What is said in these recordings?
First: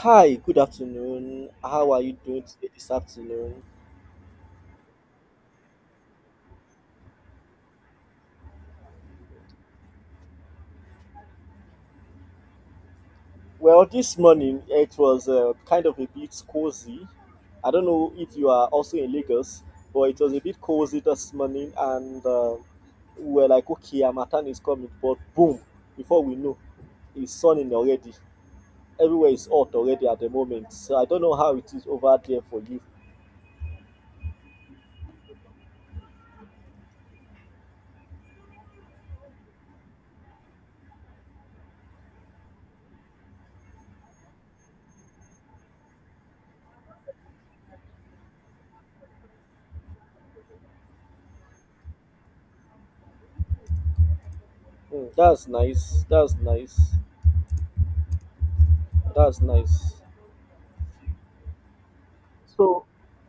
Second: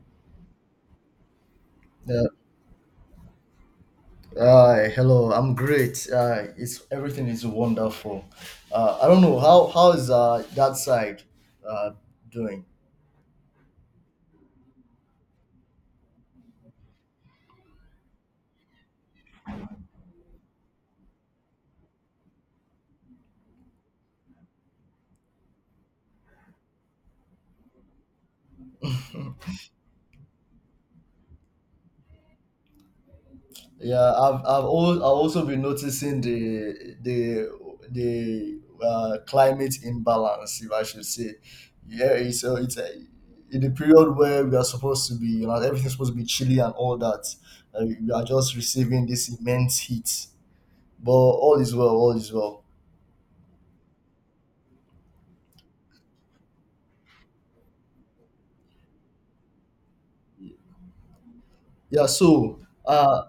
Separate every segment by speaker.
Speaker 1: Hi, good afternoon. How are you
Speaker 2: Uh,
Speaker 1: doing today this afternoon?
Speaker 2: Hi, hello. I'm great. It's Everything is wonderful. I don't know how is that side uh, doing.
Speaker 1: Well, this morning it was kind of a bit cozy. I don't know if you are also in Lagos, but it was a bit cozy this morning, and we were like, okay, Harmattan is coming, but boom, before we know, it's sunning already. Everywhere is hot already at the moment. So I don't know how it is over there for you.
Speaker 2: Yeah, I've also been noticing the climate imbalance, if I should say. Yeah, it's in the period where we are supposed to be, everything's supposed to be chilly and all that. We are just receiving this immense heat, but all is well. All is well.
Speaker 1: Mm, that's nice. That's nice. That's nice.
Speaker 2: Yeah. So.
Speaker 1: So.
Speaker 2: Uh,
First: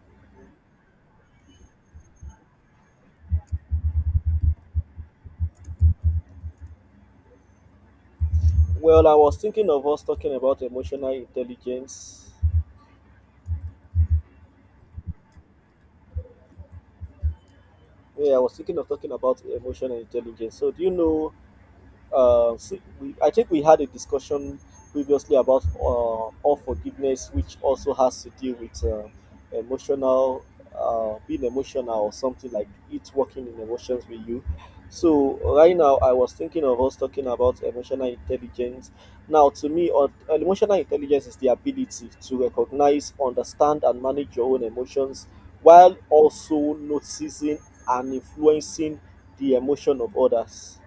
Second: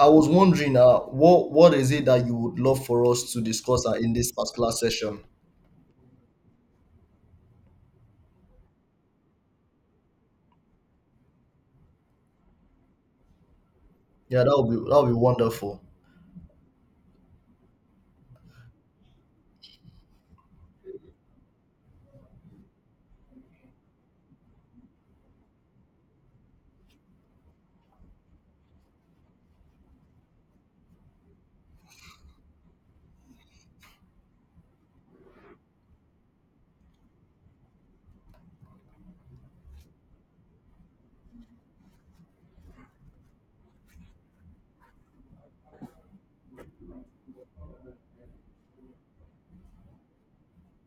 Speaker 2: I was wondering, what is it that you would love for us to discuss in this particular session?
Speaker 1: Well, I was thinking of us talking about emotional intelligence.
Speaker 2: Yeah, that would be wonderful.
Speaker 1: Yeah, I was thinking of talking about emotional intelligence. So, do you know so we, I think we had a discussion previously about unforgiveness, which also has to deal with emotional, being emotional or something like it, working in emotions with you. So right now, I was thinking of us talking about emotional intelligence. Now, to me, emotional intelligence is the ability to recognize, understand, and manage your own emotions, while also noticing and influencing the emotion of others.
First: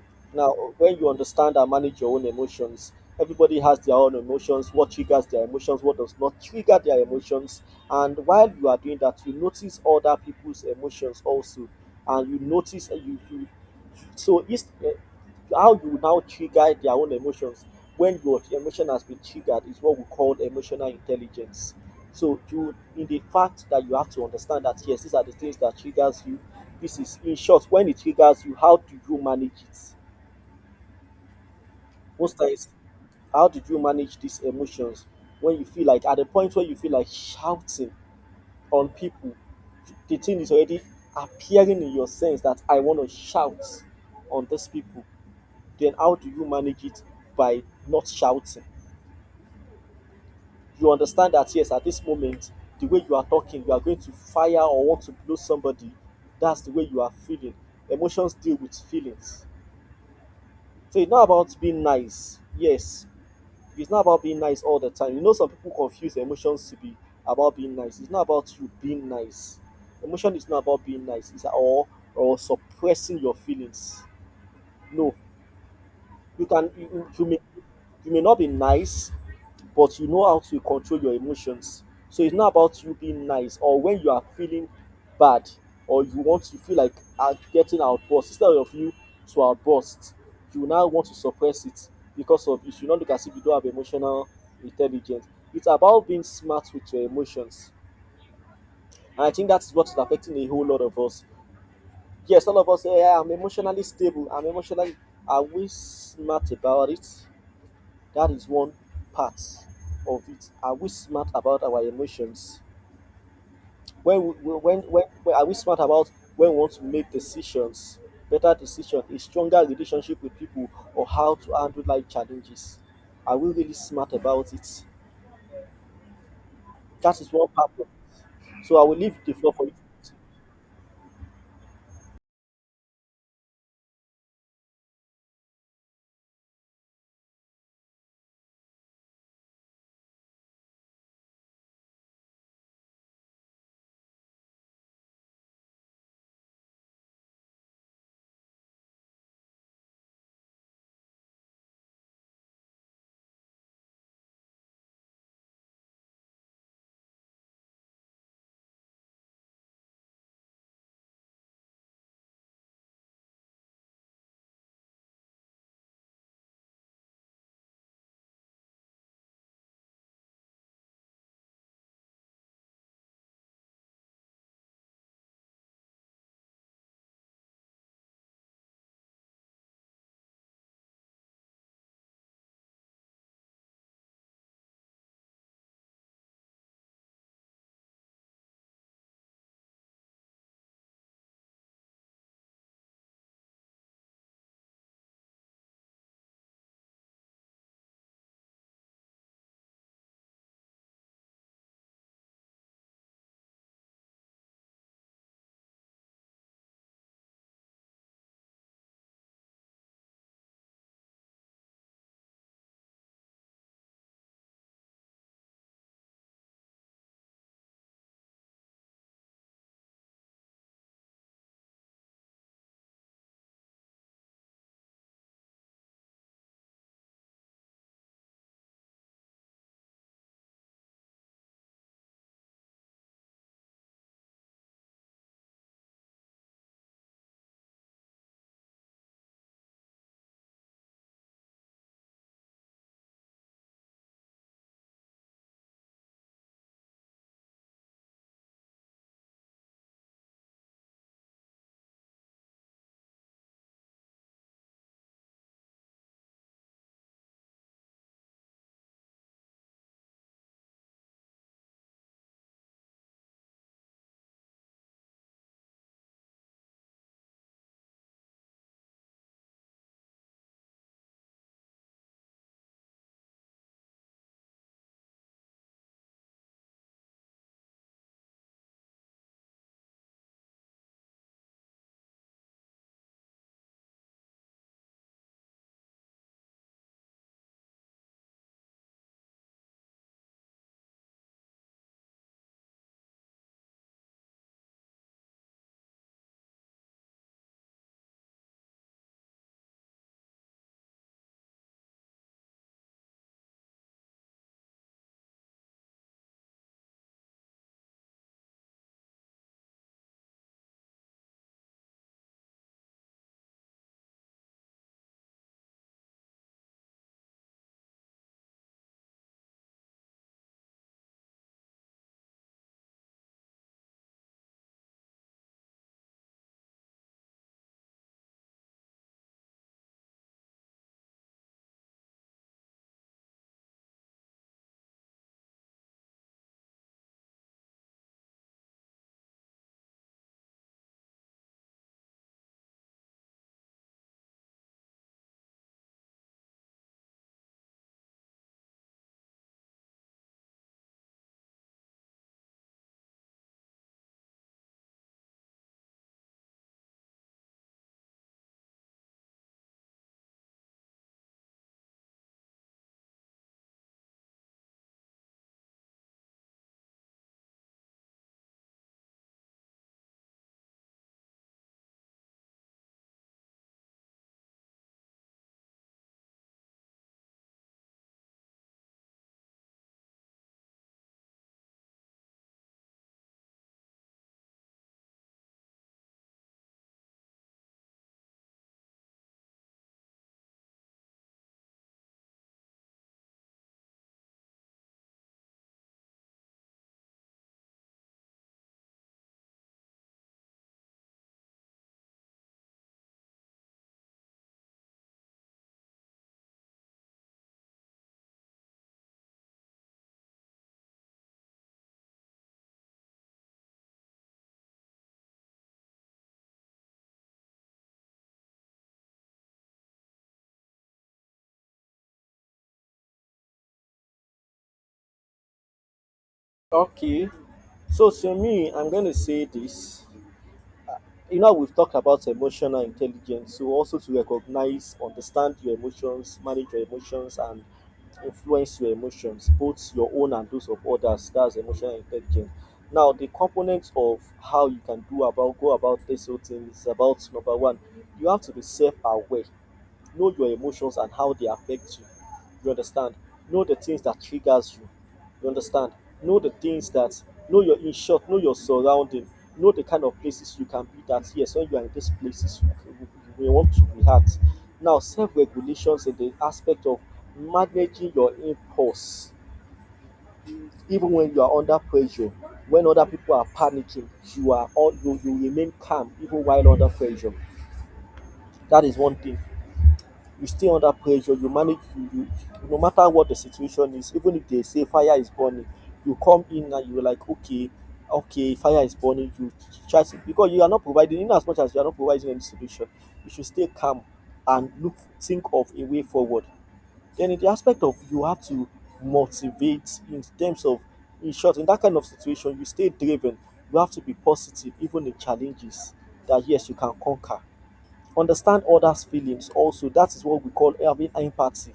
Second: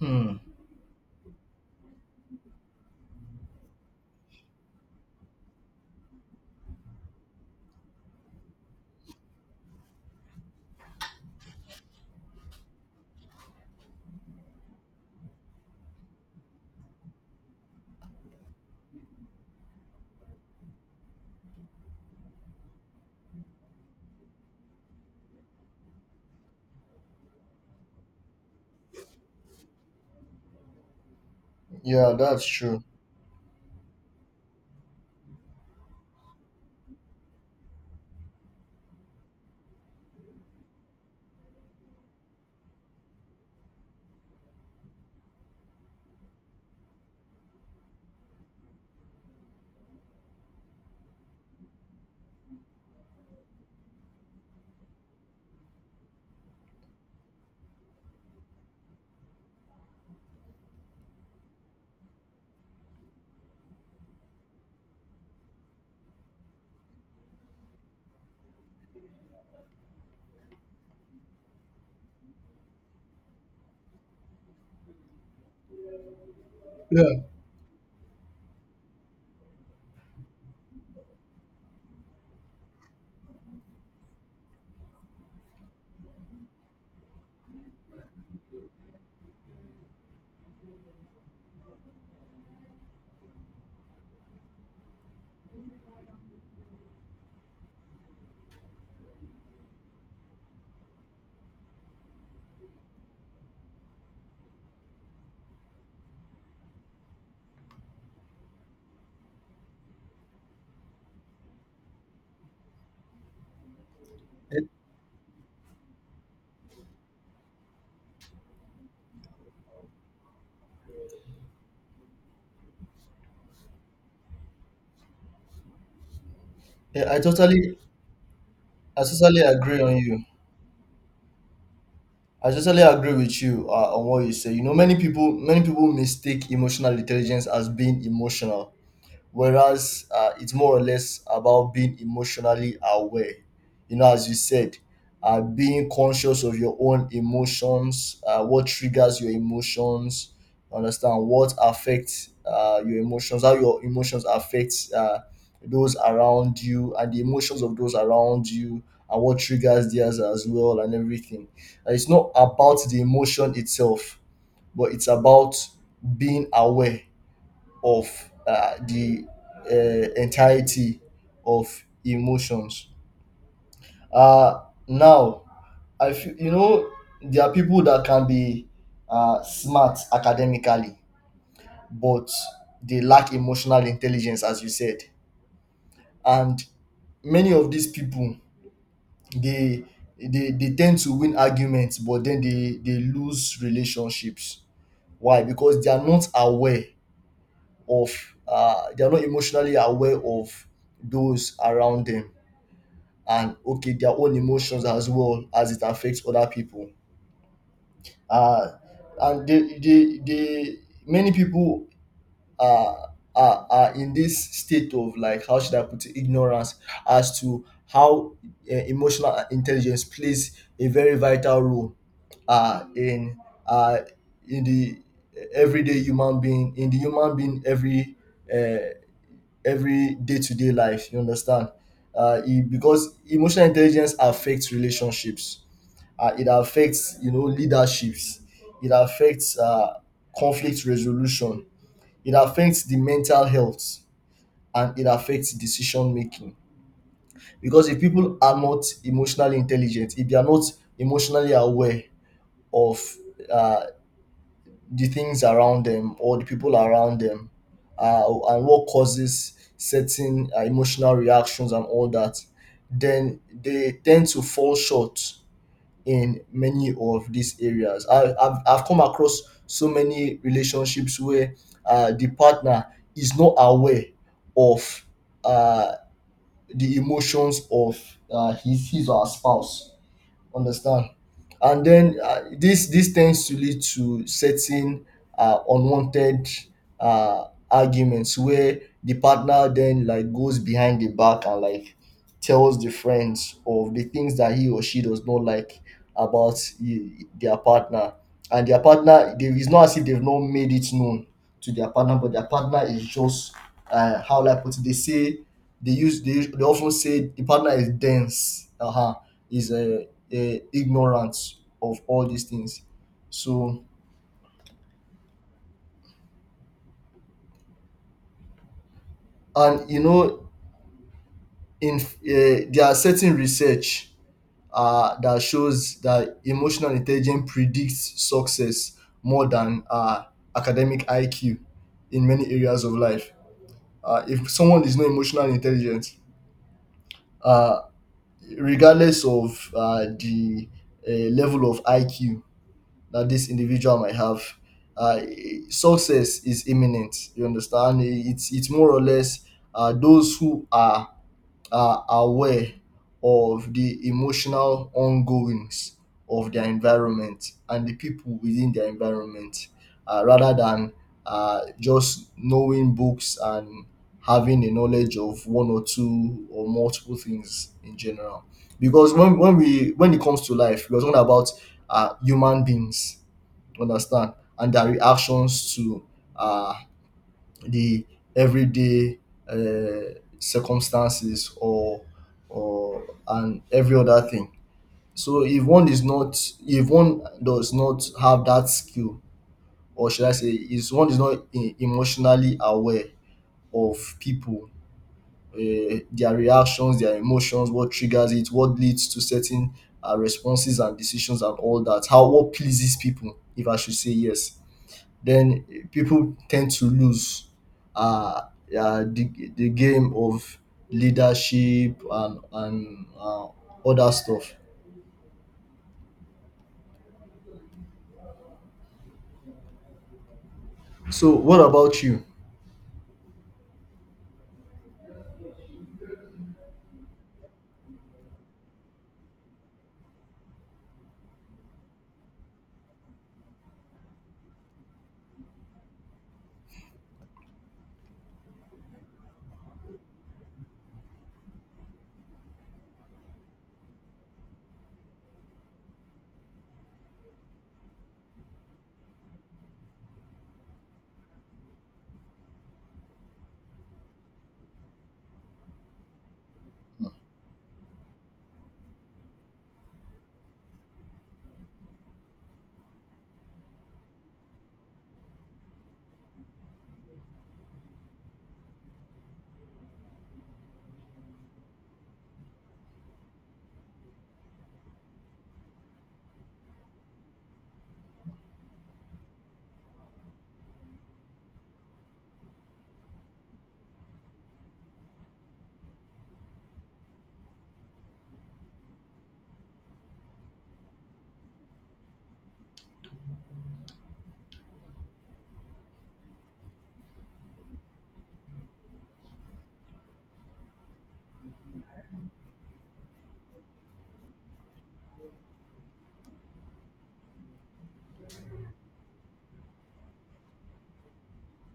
Speaker 2: Hmm.
Speaker 1: Now, when you understand and manage your own emotions, everybody has their own emotions, what triggers their emotions, what does not trigger their emotions. And while you are doing that, you notice other people's emotions also. And you notice, you, you so it's, how you now trigger their own emotions when your emotion has been triggered is what we call emotional intelligence. So you, in the fact that you have to understand that yes, these are the things that triggers you. This is, in short, when it triggers you, how do you manage it?
Speaker 2: Yeah,
Speaker 1: Most
Speaker 2: that's
Speaker 1: times,
Speaker 2: true.
Speaker 1: how did you manage these emotions? When you feel like, at the point where you feel like shouting on people, the thing is already appearing in your sense that I want to shout on these people, then how do you manage it? By not shouting. You understand that yes, at this moment, the way you are talking, you are going to fire or want to blow somebody. That's the way you are feeling. Emotions deal with feelings. So it's not about being nice. Yes, it's not about being nice all the time. You know, some people confuse emotions to be about being nice. It's not about you being nice. Emotion is not about being nice. It's all, or suppressing your feelings. No, you can
Speaker 2: Yeah,
Speaker 1: you may, you may not be nice, but you know how to control your emotions. So it's not about you being nice, or when you are feeling bad or you want to feel like getting outburst. Instead of you to outburst, you now want to suppress it because of you should not look as if you don't have emotional intelligence. It's about being smart with your emotions. And I think that's what is affecting a whole lot of us. Yes, all of us say, "Yeah, I'm emotionally stable. I'm emotionally." Are we smart about it? That is one part of it. Are we smart about our emotions? When, we-
Speaker 2: It-
Speaker 1: when, when, when are we smart about when we want to make decisions, better decisions, a stronger relationship with people, or how to handle life challenges? Are we really smart about it?
Speaker 2: yeah, I
Speaker 1: That is one part
Speaker 2: totally,
Speaker 1: of. So I will
Speaker 2: I
Speaker 1: leave the
Speaker 2: totally
Speaker 1: floor for you.
Speaker 2: agree on you. I totally agree with you on what you say. Many people mistake emotional intelligence as being emotional, whereas it's more or less about being emotionally aware. As you said, being conscious of your own emotions, what triggers your emotions, understand, what affects your emotions, how your emotions affect those around you and the emotions of those around you, and what triggers theirs as well, and everything. It's not about the emotion itself, but it's about being aware of the entirety of emotions. Uh, Now, I feel, there are people that can be smart academically, but they lack emotional intelligence, as you said. And many of these people, they they tend to win arguments, but then they lose relationships. Why? Because they are not aware of, they're not emotionally aware of those around them, and okay, their own emotions as well as it affects other people. Uh, and they Many people are, are in this state of, like, how should I put it, ignorance as to how emotional intelligence plays a very vital role uh, in uh, in the everyday human being, in the human being uh, every day-to-day life, you understand. Because emotional intelligence affects relationships, it affects, you know, leaderships, it affects conflict resolution, it affects the mental health, and it affects decision making. Because if people are not emotionally intelligent, if they are not emotionally aware of uh, the things around them or the people around them, uh, and what causes certain emotional reactions and all that, then they tend to fall short in many of these areas. I've come across so many relationships where the partner is not aware of uh, the emotions of his or her spouse. Understand. And then this tends to lead to certain unwanted uh, arguments, where the partner then, like, goes behind the back and, like, tells the friends of the things that he or she does not like about their partner. And their partner, they, it's not as if they've not made it known to their partner, but their partner is just, how do put it? They say, they often say the partner is dense. Uh huh. Is a ignorance of all these things. So, and, you know, in there are certain research that shows that emotional intelligence predicts success more than academic IQ in many areas of life. If someone is not emotional intelligent, uh, regardless of the level of IQ that this individual might have. Uh, Success is imminent. You understand? It's more or less those who are aware of the emotional ongoings of their environment and the people within their environment, rather than just knowing books and having a knowledge of one or two or multiple things in general. Because when it comes to life, we're talking about human beings, understand, and their reactions to uh, the everyday uh, circumstances or and every other thing. So if one is not, if one does not have that skill, or should I say, is one is not emotionally aware of people, their reactions, their emotions, what triggers it, what leads to certain responses and decisions and all that, how, what pleases people, if I should say, yes, then people tend to lose uh, the game of leadership, and other stuff. So, what about you?
Speaker 1: Okay. So to me, I'm going to say this. You know, we've talked about emotional intelligence, so also to recognize, understand your emotions, manage your emotions, and influence your emotions, both your own and those of others. That's emotional intelligence. Now, the components of how you can do about go about this whole thing is about number one, you have to be self-aware. Know your emotions and how they affect you. You understand, know the things that triggers you. You understand, know the things that, know your, in short, know your surrounding. Know the kind of places you can be, that yes, when you are in these places you, you, you want to be at. Now, self-regulations in the aspect of managing your impulse, even when you are under pressure, when other people are panicking, you are all you remain calm even while under pressure. That is one thing. You stay under pressure, you manage you, no matter what the situation is, even if they say fire is burning, you come in and you're like, okay, okay, fire is burning, you try to, because you are not providing, in as much as you are not providing any solution, you should stay calm and look, think of a way forward. Then in the aspect of, you have to motivate in terms of, in short, in that kind of situation, you stay driven. You have to be positive even in challenges, that yes, you can conquer. Understand others feelings also, that is what we call having empathy.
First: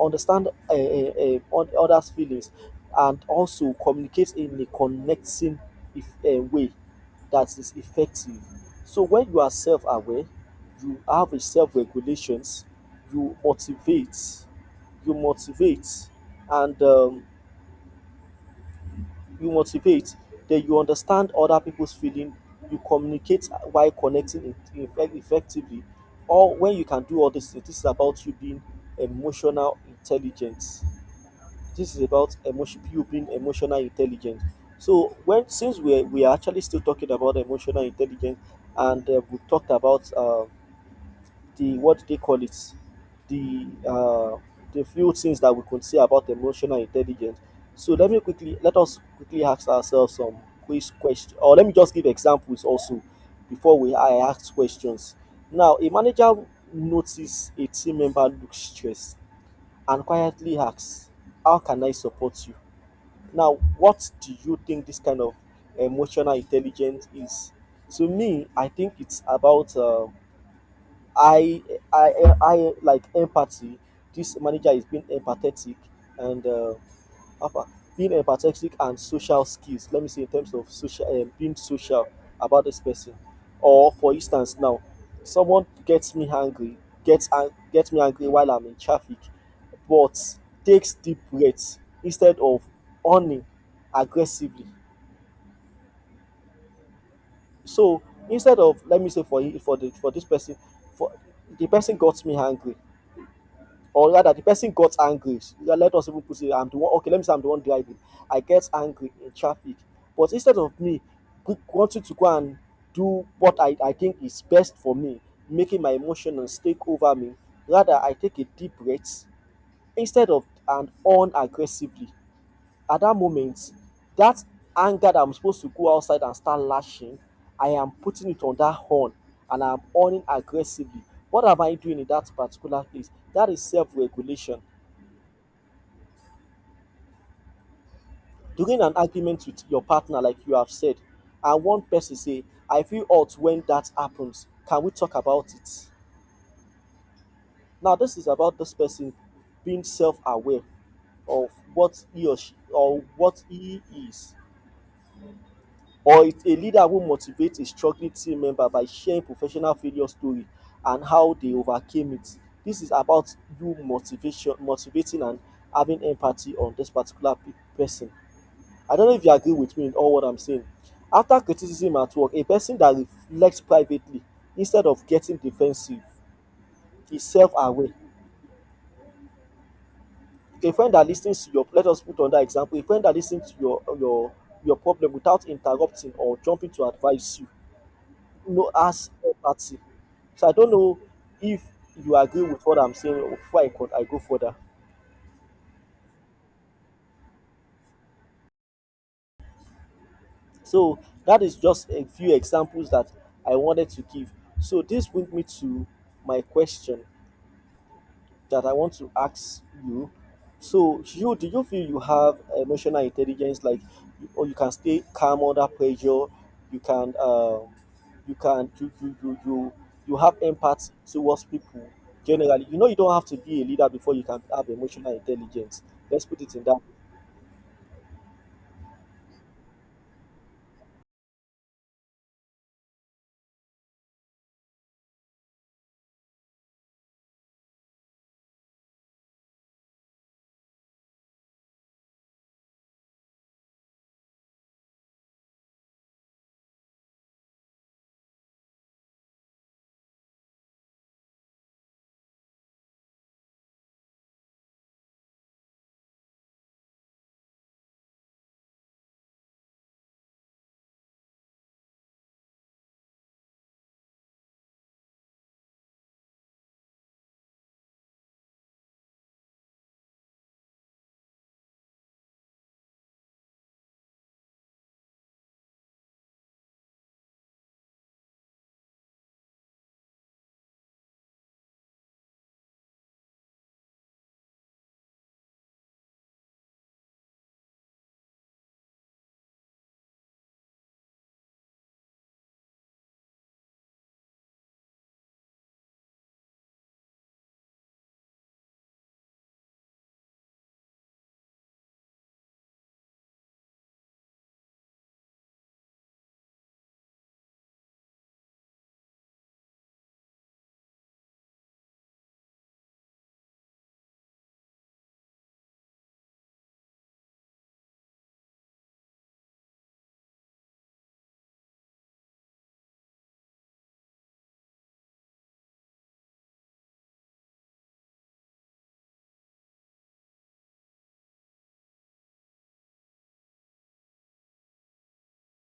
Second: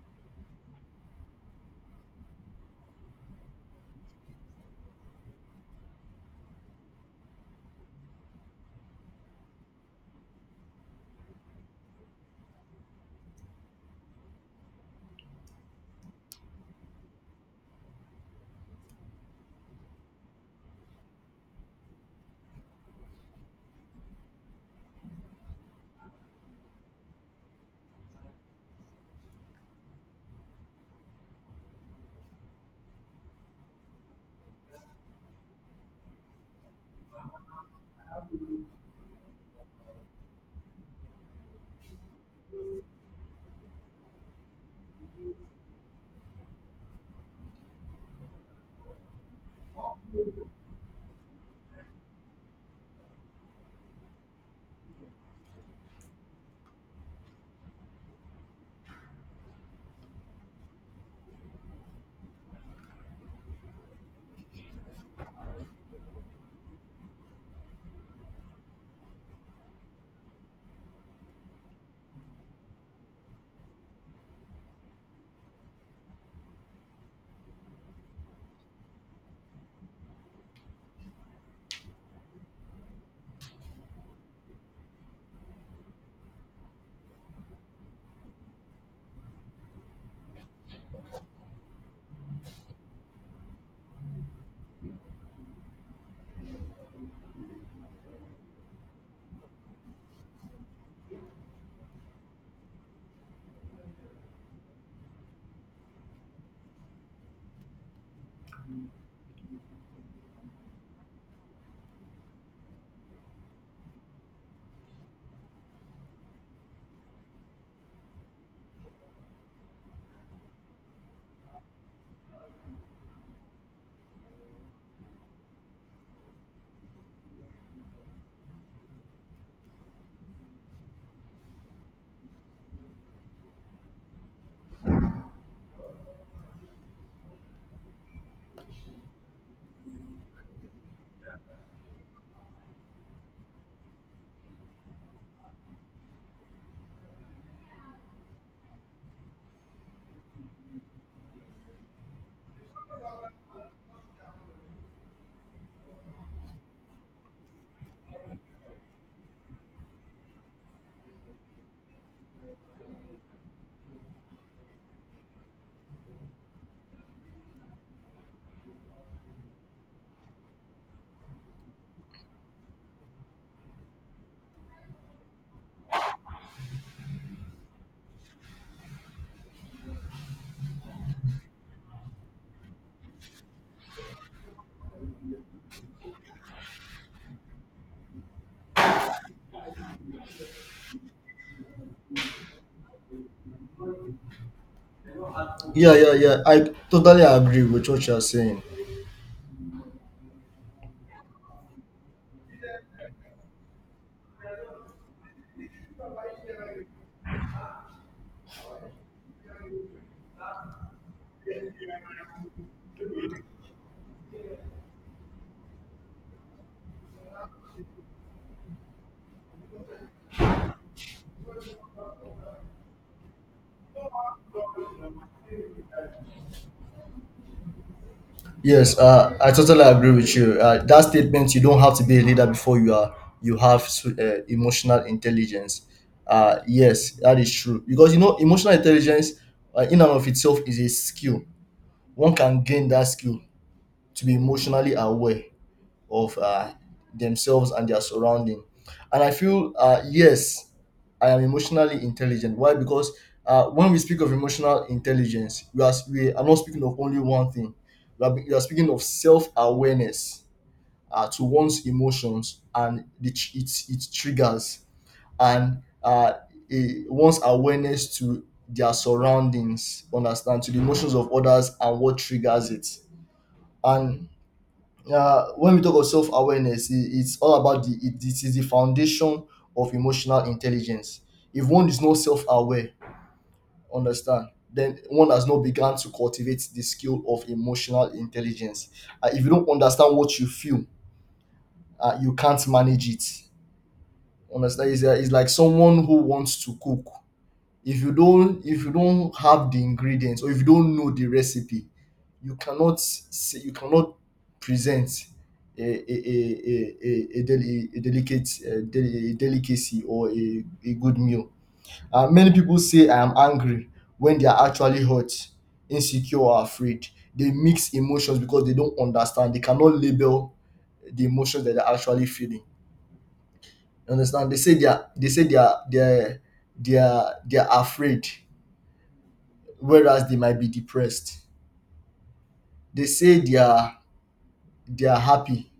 Speaker 1: Understand on others feelings, and also communicate in a connecting, if, way that is effective. So when you are self-aware, you have a self-regulations, you motivate, you motivate and you motivate, then you understand other people's feeling, you communicate while connecting effectively. Or when you can do all this, this is about you being emotional intelligence. This is about emotion, you being emotional intelligent. So when, since we are actually still talking about emotional intelligence, and we talked about, the, what do they call it, the uh, the few things that we could say about emotional intelligence. So let me quickly, let us quickly ask ourselves some quiz questions, or let me just give examples also before we, I ask questions. Now, a manager notices a team member looks stressed and quietly asks, "How can I support you?" Now, what do you think this kind of emotional intelligence is? To me, I think it's about I I I like empathy. This manager is being empathetic and apa- being empathetic and social skills. Let me say in terms of social, being social about this person. Or for instance, now someone gets me angry, gets me angry while I'm in traffic, but takes deep breaths instead of owning aggressively. So instead of, let me say for the for this person, for the person got me angry, or rather the person got angry, yeah, let us even put it, I'm the one. Okay, let me say I'm the one driving, I get angry in traffic, but instead of me wanting to go and do what I think is best for me, making my emotions take over me, rather I take a deep breath, instead of and on aggressively at that moment, that anger that I'm supposed to go outside and start lashing, I am putting it on that horn, and I'm on aggressively. What am I doing in that particular place? That is self-regulation. During an argument with your partner, like you have said, and one person say, I feel hurt when that happens. Can we talk about it? Now, this is about this person being self aware of what he or she, or what he is. Or it's a leader who motivates a struggling team member by sharing professional failure story and how they overcame it. This is about you motivation, motivating and having empathy on this particular person. I don't know if you agree with me in all what I'm saying. After criticism at work, a person that reflects privately instead of getting defensive is self-aware. A friend that listens to your, let us put on that example, a friend that listens to your your problem without interrupting or jumping to advise you, no as empathy. So I don't know if you agree with what I'm saying before I go further.
Speaker 2: Yeah, yeah, yeah. I totally agree with what you're saying.
Speaker 1: So that is just a few examples that I wanted to give. So this brings me to my question that I want to ask you. So, you, do you feel you have emotional intelligence, like, or you can stay calm under pressure, you can, you can, you have empathy towards people generally. You know, you don't have to be a leader before you can have emotional intelligence. Let's put it in that.
Speaker 2: Yes, I totally agree with you. That statement, you don't have to be a leader before you have emotional intelligence. Yes, that is true. Because, emotional intelligence in and of itself is a skill. One can gain that skill to be emotionally aware of themselves and their surrounding. And I feel, yes, I am emotionally intelligent. Why? Because when we speak of emotional intelligence, we are not speaking of only one thing. We are speaking of self awareness, to one's emotions and its triggers, and one's awareness to their surroundings, understand, to the emotions of others and what triggers it. And when we talk of self awareness, it's all about it is the foundation of emotional intelligence. If one is not self aware, understand, then one has not begun to cultivate the skill of emotional intelligence. If you don't understand what you feel, you can't manage it. Understand? It's like someone who wants to cook. If you don't have the ingredients, or if you don't know the recipe, you cannot say, you cannot present a a a a delicacy or a good meal. Many people say, I am angry, when they are actually hurt, insecure, or afraid. They mix emotions because they don't understand, they cannot label the emotions that they're actually feeling, you understand. They say, they are afraid, whereas they might be depressed. They say they are happy.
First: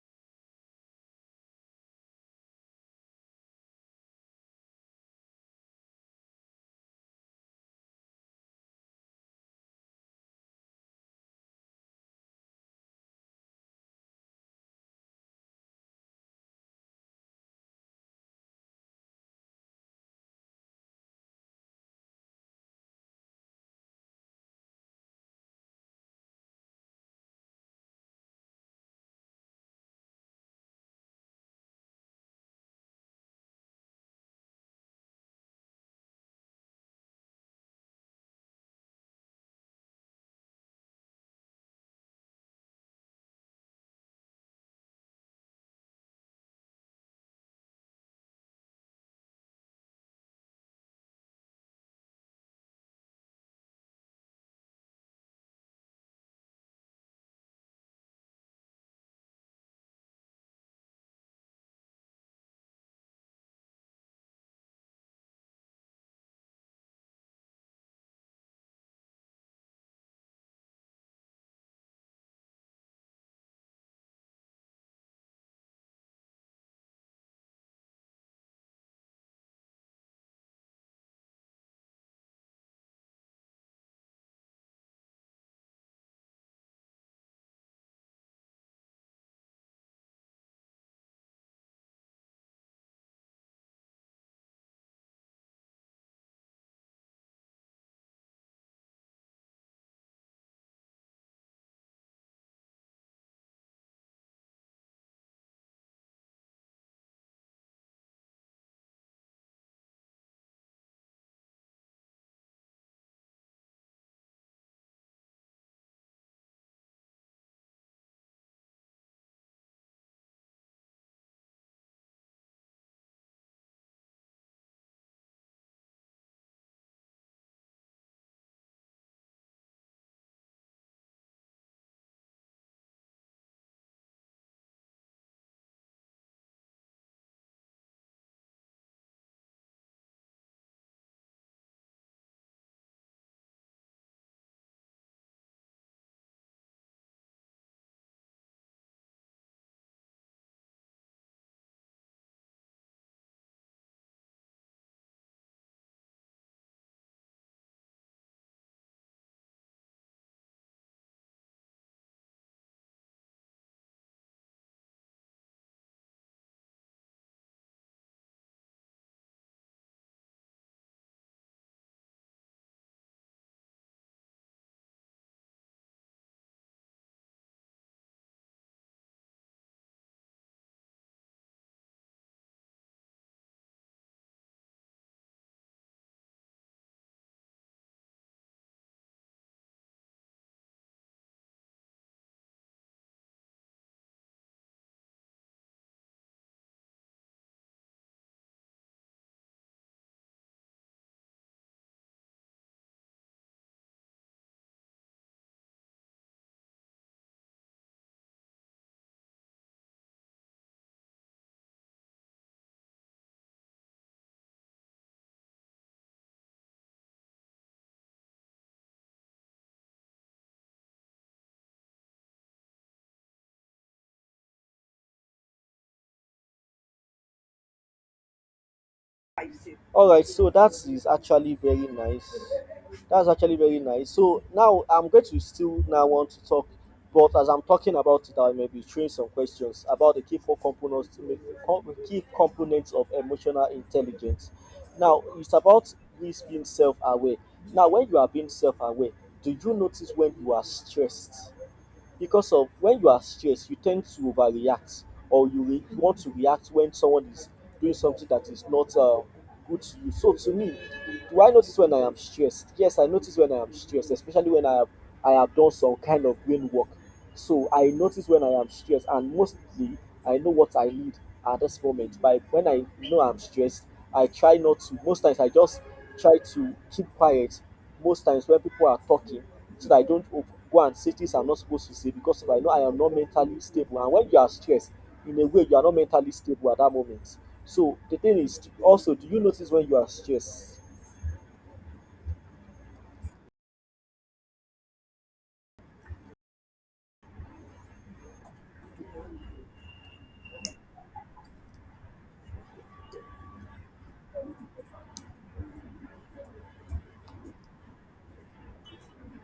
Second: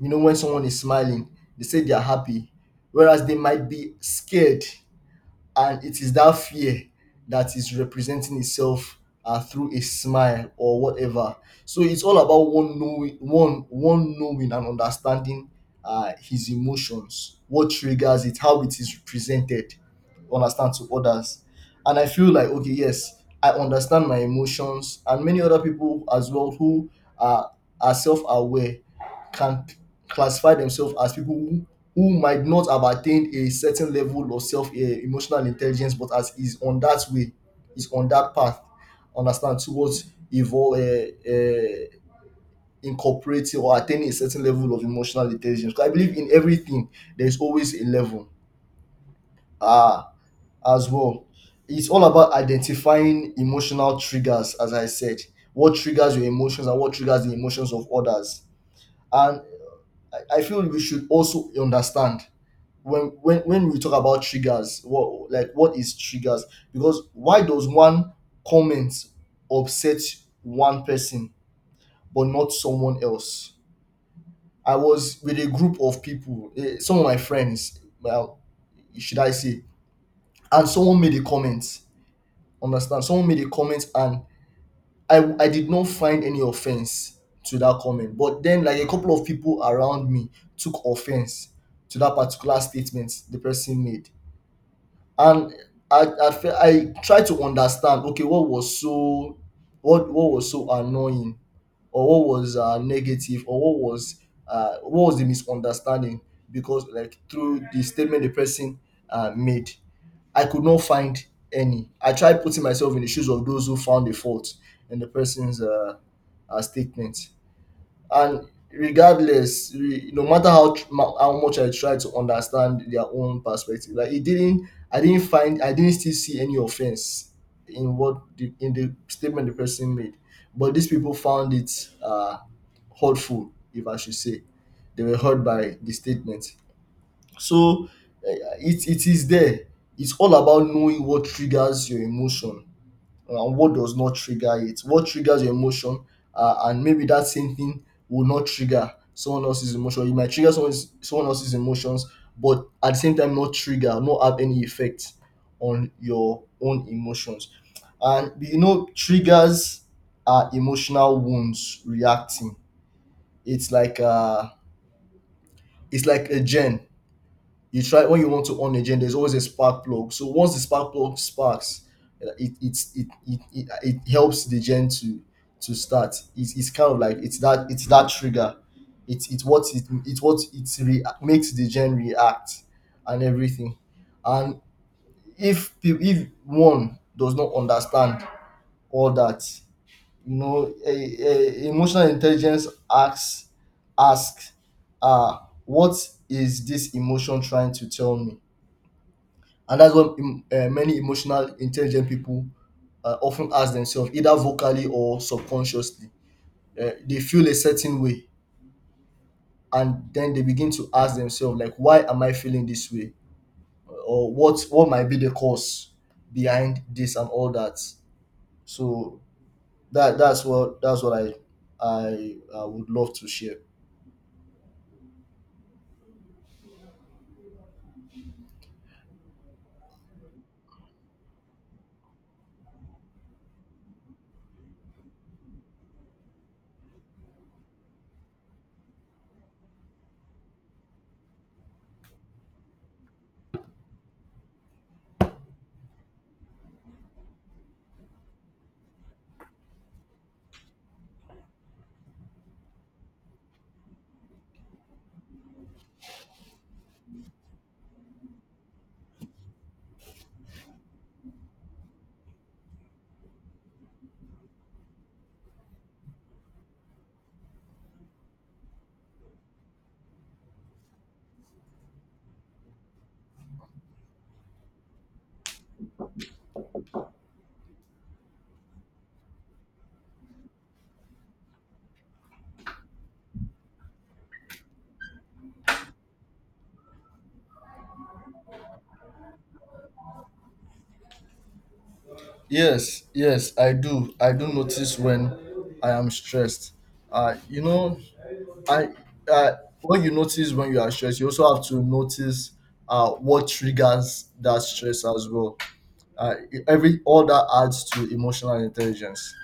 Speaker 2: When someone is smiling, they say they are happy, whereas they might be scared. And it is that fear that is representing itself through a smile or whatever. So it's all about one knowing, one knowing and understanding his emotions, what triggers it, how it is represented, understand, to others. And I feel like, okay, yes, I understand my emotions, and many other people as well who are self aware can classify themselves as people who might not have attained a certain level of emotional intelligence, but as is on that way, is on that path, understand, towards evolve, uh, uh, incorporating or attaining a certain level of emotional intelligence. 'Cause I believe in everything there is always a level. Ah, as well, it's all about identifying emotional triggers, as I said. What triggers your emotions and what triggers the emotions of others. And I feel we should also understand, when we talk about triggers, what is triggers? Because why does one comment upset one person but not someone else? I was with a group of people, some of my friends, well, should I say, and someone made a comment. Understand? Someone made a comment, and I did not find any offense to that comment. But then, like, a couple of people around me took offense to that particular statement the person made, and I tried to understand. Okay, what was so annoying, or what was negative, or what was the misunderstanding? Because, like, through the statement the person made. I could not find any. I tried putting myself in the shoes of those who found a fault in the person's statement. And no matter how much I tried to understand their own perspective, like, it didn't. I didn't find. I didn't still see any offense in in the statement the person made. But these people found it hurtful, if I should say. They were hurt by the statement. So it is there. It's all about knowing what triggers your emotion and what does not trigger it. What triggers your emotion, and maybe that same thing will not trigger someone else's emotion. It might trigger someone, someone else's emotions, but at the same time, not trigger, not have any effect on your own emotions. And, triggers are emotional wounds reacting. It's like uh, it's like a gen. You try when you want to on a gen, there's always a spark plug. So once the spark plug sparks, it helps the gen to start. It's kind of like it's that, it's that trigger. It's what it it's what it makes the gen react and everything. And if one does not understand all that, you know, emotional intelligence asks, asks uh what is this emotion trying to tell me? And that's what many emotional, intelligent people often ask themselves, either vocally or subconsciously. They feel a certain way, and then they begin to ask themselves, like, why am I feeling this way, or what might be the cause behind this and all that. So that's what I I would love to share.
Speaker 1: All right, so that is actually very nice. That's actually very nice. So now I'm going to still now want to talk, but as I'm talking about it, I may be throwing some questions about the key four components, to com- key components of emotional intelligence. Now it's about this being self-aware. Now, when you are being self-aware, do you notice when you are stressed? Because of when you are stressed you tend to overreact or you want to react when someone is doing something that is not good to you. So to me, do I notice when I am stressed? Yes, I notice when I am stressed, especially when I have done some kind of brain work. So I notice when I am stressed, and mostly I know what I need at this moment. By when I know I'm stressed, I try not to, most times I just try to keep quiet most times when people are talking, so that I don't go and say things I'm not supposed to say, because if I know I am not mentally stable. And when you are stressed, in a way, you are not mentally stable at that moment. So the thing is, also, do you notice when you are stressed?
Speaker 2: Yes, yes, I do. I do notice when I am stressed. You know, I uh, what you notice when you are stressed, you also have to notice what triggers that stress as well. Uh, every all that adds to emotional intelligence.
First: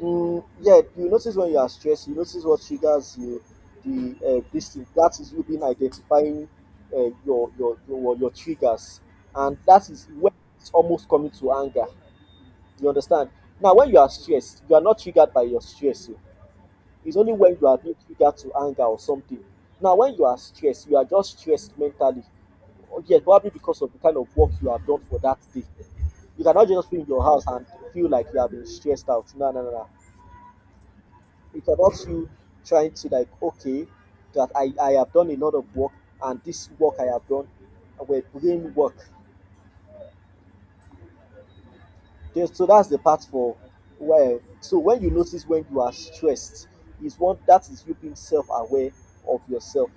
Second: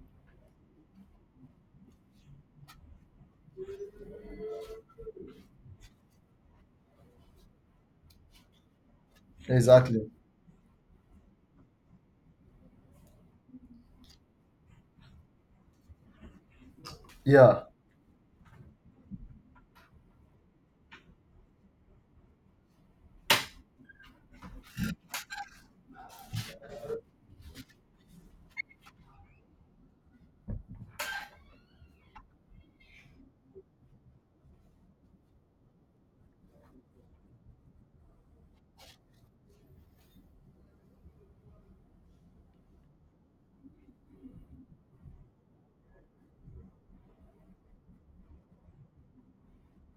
Speaker 1: Mm, yeah, you notice when you are stressed. You notice what triggers you. The this thing that is you being identifying your triggers, and that is
Speaker 2: Exactly.
Speaker 1: when it's almost coming to anger. You understand? Now, when you are stressed, you are not triggered by your stress. Oh. It's only when
Speaker 2: Yeah.
Speaker 1: you are being triggered to anger or something. Now, when you are stressed, you are just stressed mentally. Oh, yeah, probably because of the kind of work you have done for that day. You cannot just be in your house and feel like you have been stressed out. No, no, no, no. It's about you trying to, like, okay, that I have done a lot of work, and this work I have done we're brain work. Yes, so that's the part for where. So when you notice when you are stressed is one that is you being self-aware of yourself.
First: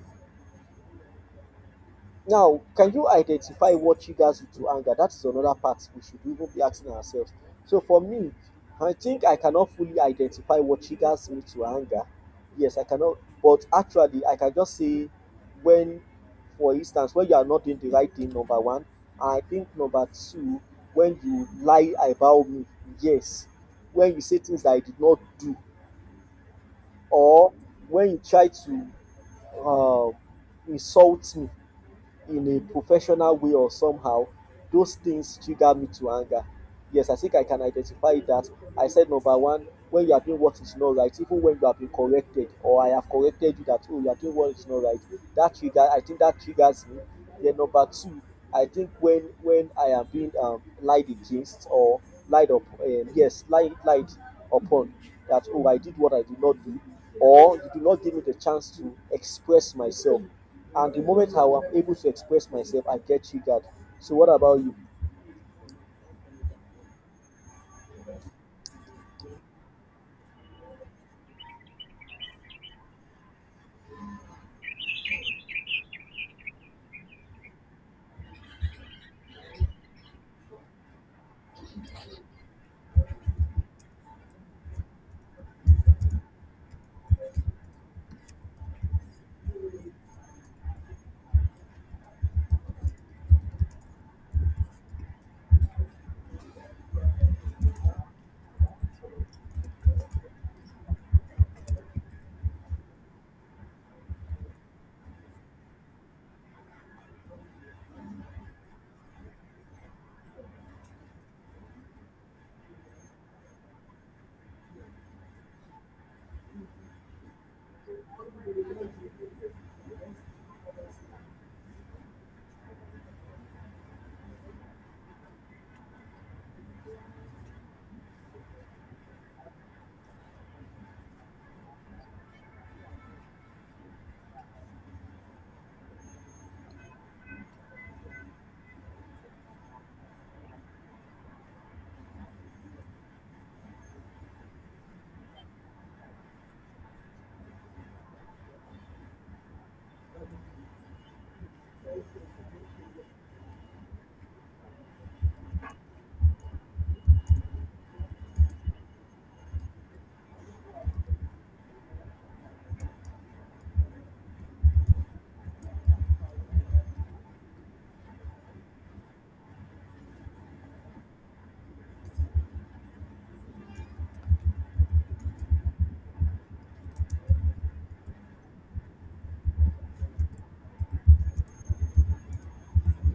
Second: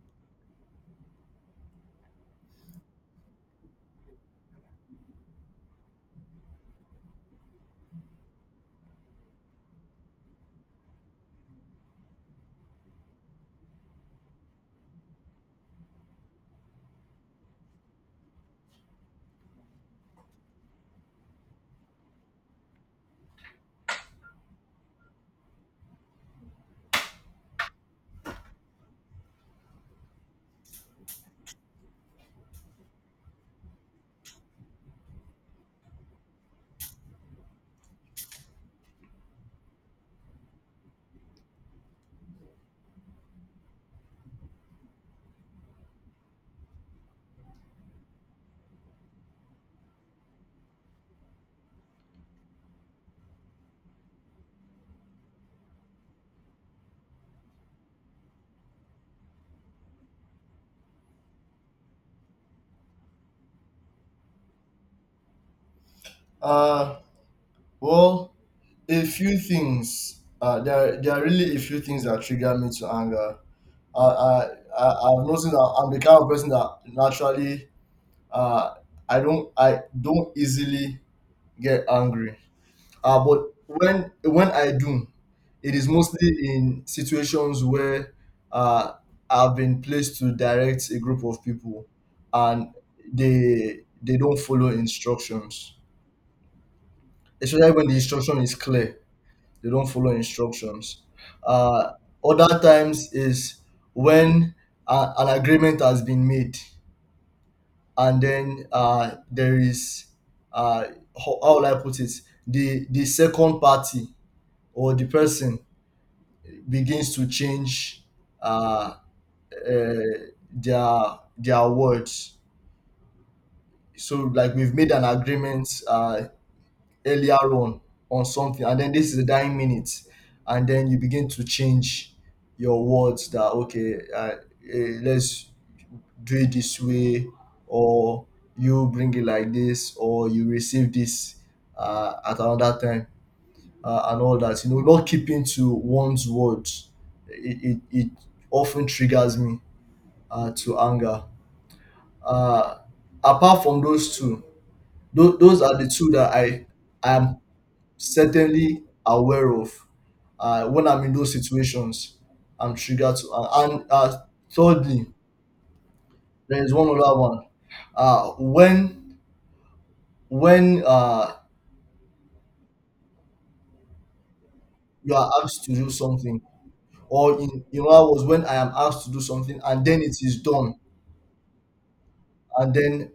Speaker 1: Now, can you identify what triggers you to anger? That is another part we should even be asking ourselves. So for me, I think I cannot fully identify what triggers me to anger. Yes, I cannot, but actually, I can just say when, for instance, when you are not doing the right thing, number one, and I think number two, when you lie about me, yes, when you say things that I did not do, or when you try to uh, insult me, in a professional way or somehow, those things trigger me to anger. Yes, I think I can identify that. I said number one, when you are doing what is not right, even when you have been corrected or I have corrected you that, oh, you are doing what is not right, that trigger I think that triggers me. Then number two, I think when I am being lied against or lied up, yes, lied upon, that, oh, I did what I did not do, or you do not give me the chance to express myself, and the moment I am able to express myself, I get triggered. So, what about you?
Speaker 2: Uh, well, a few things. There are really a few things that trigger me to anger. I, I, I've noticed that I'm the kind of person that naturally, uh, I don't, I don't easily get angry. But when I do, it is mostly in situations where uh, I've been placed to direct a group of people, and they don't follow instructions. Especially when the instruction is clear, they don't follow instructions. Uh, other times is when an agreement has been made, and then there is, uh, how will I put it? The second party or the person begins to change, uh, uh, their their words. So like we've made an agreement earlier on something, and then this is the dying minute, and then you begin to change your words that okay, let's do it this way, or you bring it like this, or you receive this at another time. And all that, you know, not keeping to one's words, it often triggers me to anger. uh, Apart from those two, those are the two that I am certainly aware of. When I'm in those situations, I'm triggered to. And Thirdly, there is one other one. Uh, when when you are asked to do something, or in hours when I am asked to do something and then it is done, and then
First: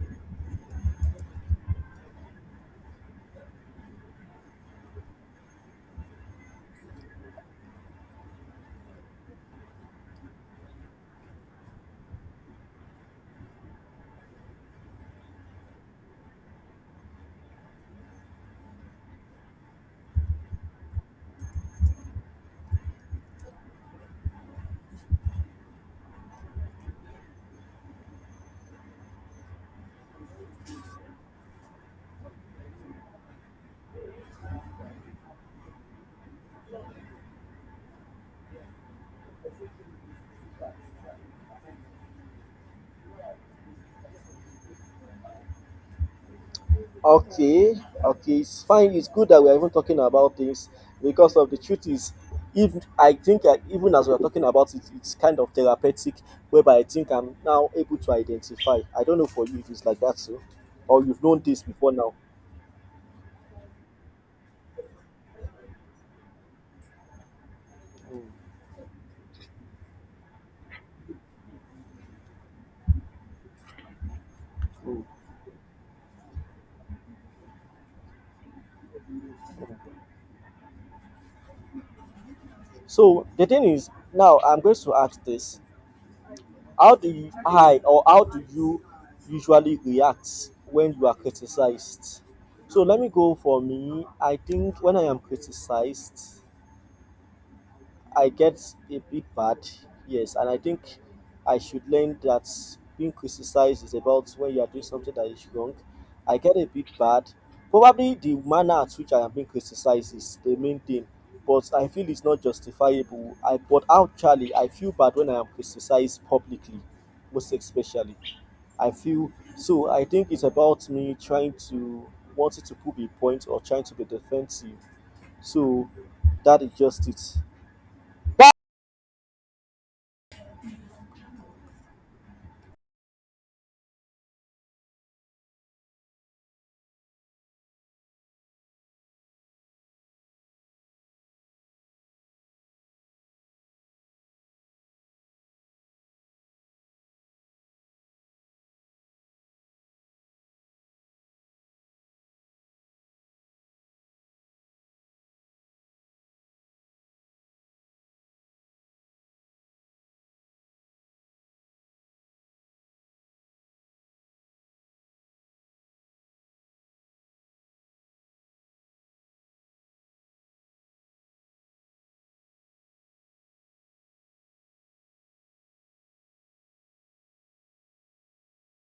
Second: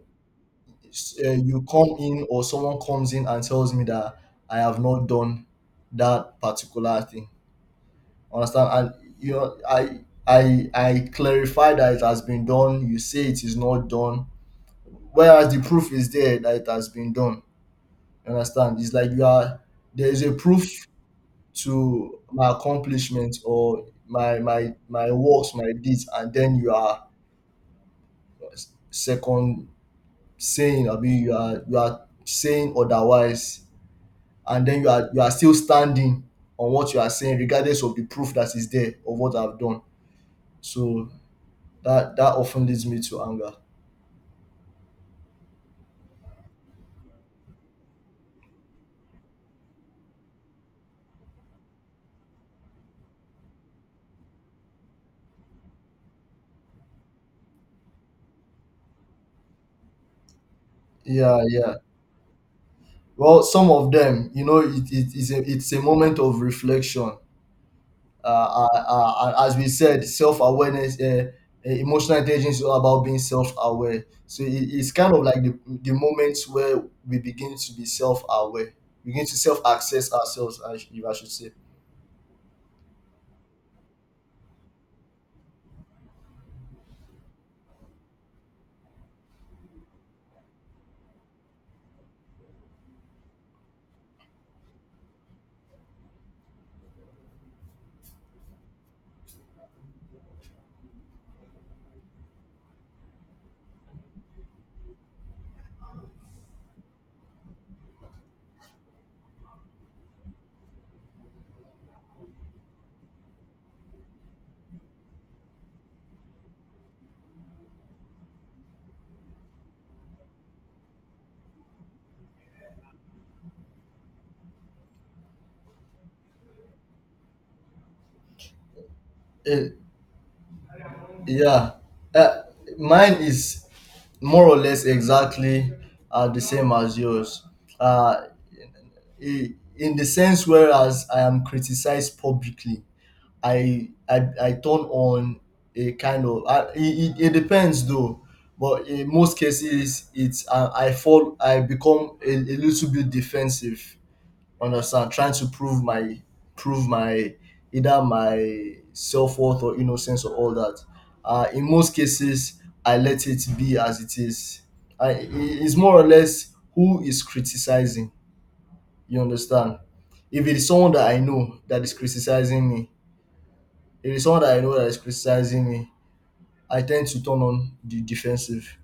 Speaker 2: you come in, or someone comes in and tells me that I have not done that particular thing. Understand? And you know, I clarify that it has been done. You say it is not done, whereas the proof is there that it has been done. You understand? It's like you are, there is a proof to my accomplishments, or my works, my deeds, and then you are second saying, I mean, you are, you are saying otherwise, and then you are, you are still standing on what you are saying, regardless of the proof that is there of what I've done. So that often leads me to anger.
Speaker 1: Okay, okay, it's fine. It's good that we are even talking about things, because of the truth is, if I think that even as we are talking about it, it's kind of therapeutic, whereby I think I'm now able to identify. I don't know for you if it's like that, so, or you've
Speaker 2: Yeah,
Speaker 1: known this
Speaker 2: yeah.
Speaker 1: before now.
Speaker 2: Well, some of them, you know, it is a it's a moment of reflection. Uh, uh, uh, as we said, self awareness, emotional intelligence is all about being self aware. So it's
Speaker 1: Mm.
Speaker 2: kind of like the moments where we begin to be self aware, begin to self access ourselves, if I should say.
Speaker 1: So the thing is, now I'm going to ask this: how do you, I, or how do you usually react when you are criticized? So let me go for me. I think when I am criticized, I get a bit bad, yes, and I think I should learn that being criticized is about when you are doing something that is wrong. I get a bit bad. Probably the manner at which I am being criticized is the main thing, but I feel it's not justifiable. I, but actually I feel bad when I am criticized publicly, most especially. I feel so. I think it's about me trying to, wanting to prove a point or trying to be defensive. So that is just it.
Speaker 2: Eh, yeah. Uh, mine is more or less exactly the same as yours. Uh, in the sense whereas I am criticized publicly, I turn on a kind of, it it depends though, but in most cases it's I fall, I become a little bit defensive. Understand? Trying to prove my, prove my either my self worth or innocence or all that. In most cases, I let it be as it is. It's more or less who is criticizing. You understand? If it is someone that I know that is criticizing me, if it is someone that I know that is criticizing me, I tend to turn on the defensive.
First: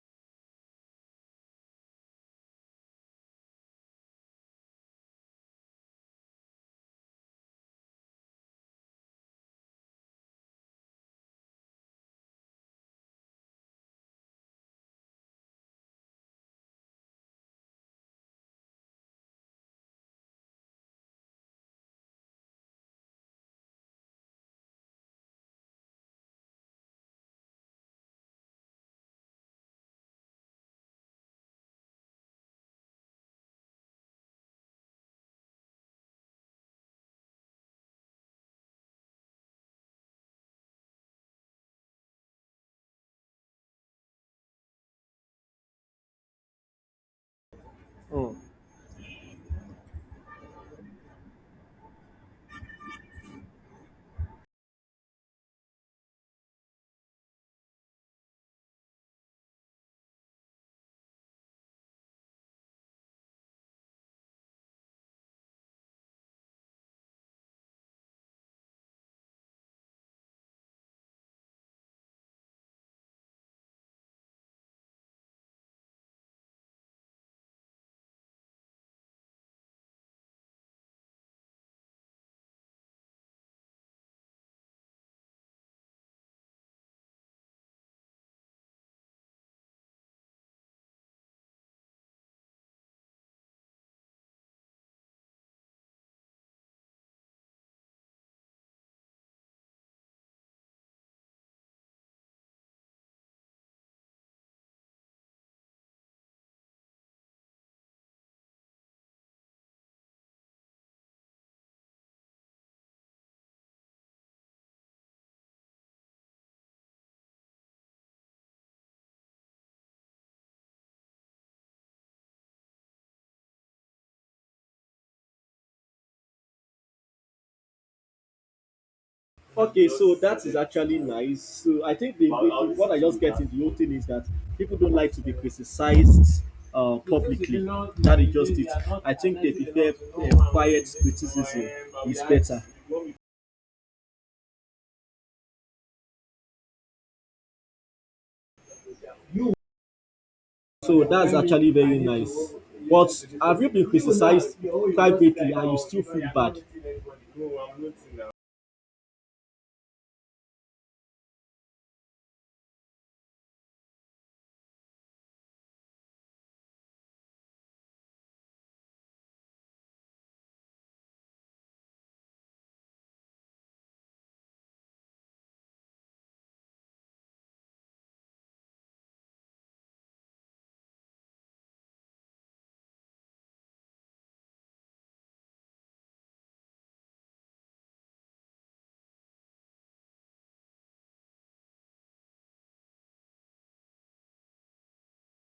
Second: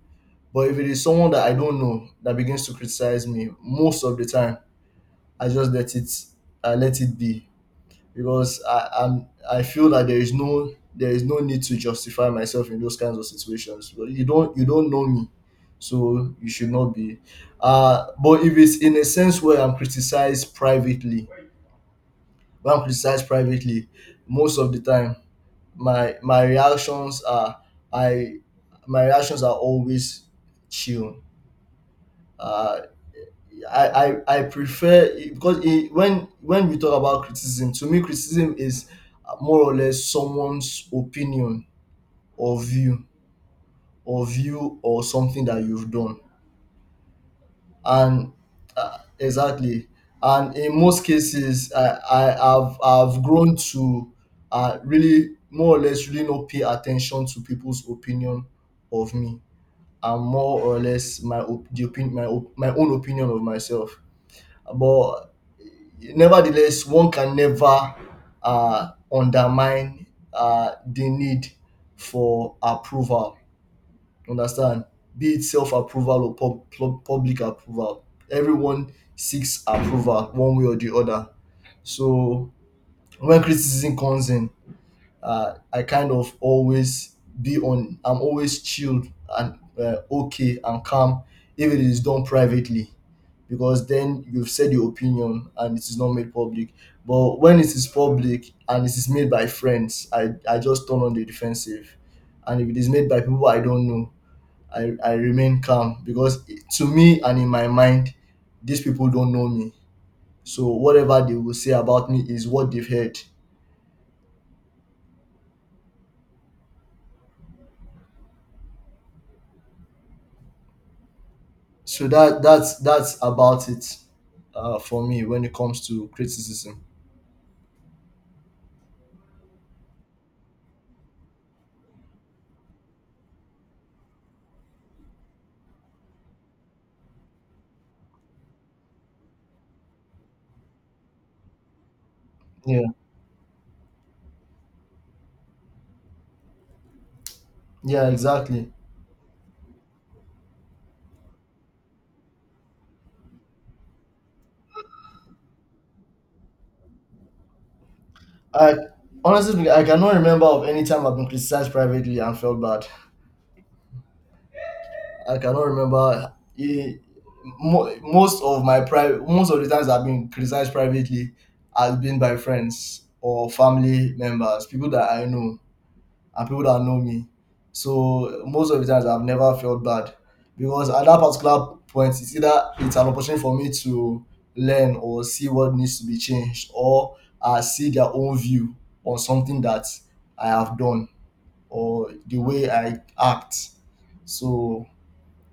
Speaker 2: But if it is someone that I don't know that begins to criticize me, most of the time I just let it, I let it be because I'm, I feel that there is no need to justify myself in those kinds of situations. But you don't, you don't know me, so you should not be. But if it's in a sense where I'm criticized privately, bank research privately, most of the time my reactions are, I my reactions are always chill. uh, I prefer because it, when we talk about criticism, to me criticism is more or less someone's opinion or view, or something that you've done. And
Speaker 1: Mm.
Speaker 2: Exactly. And in most cases I've grown to really, more or less really, not pay attention to people's opinion of me, and more or less my op- the opin my, op- my own opinion of myself. But nevertheless, one can never undermine the need for approval. Understand? Be it self-approval or public approval, everyone seeks approval one way or the other. So when criticism comes in, I kind of always be on I'm always chilled and, okay and calm, if it is done privately, because then you've said your opinion and it is not made public. But when it is public and it is made by friends, I just turn on the defensive. And if it is made by people I don't know, I remain calm because to me and in my mind, these people don't know me. So whatever they will say about me is what they've heard. So that's that's about it for me when it comes to criticism.
Speaker 1: Okay, so that is actually nice. So I think what I just get in the whole thing is that people don't like to be criticized publicly. That is just it. I think they prefer quiet criticism is better.
Speaker 2: Yeah, yeah, exactly.
Speaker 1: So that's actually very nice. But have you been criticized privately and you still feel bad?
Speaker 2: I honestly, I cannot remember of any time I've been criticized privately and felt bad. I cannot remember. Most of my private, most of the times I've been criticized privately has been by friends or family members, people that I know and people that know me. So most of the times I've never felt bad, because at that particular point, it's either it's an opportunity for me to learn or see what needs to be changed, or I see their own view on something that I have done or the way I act. So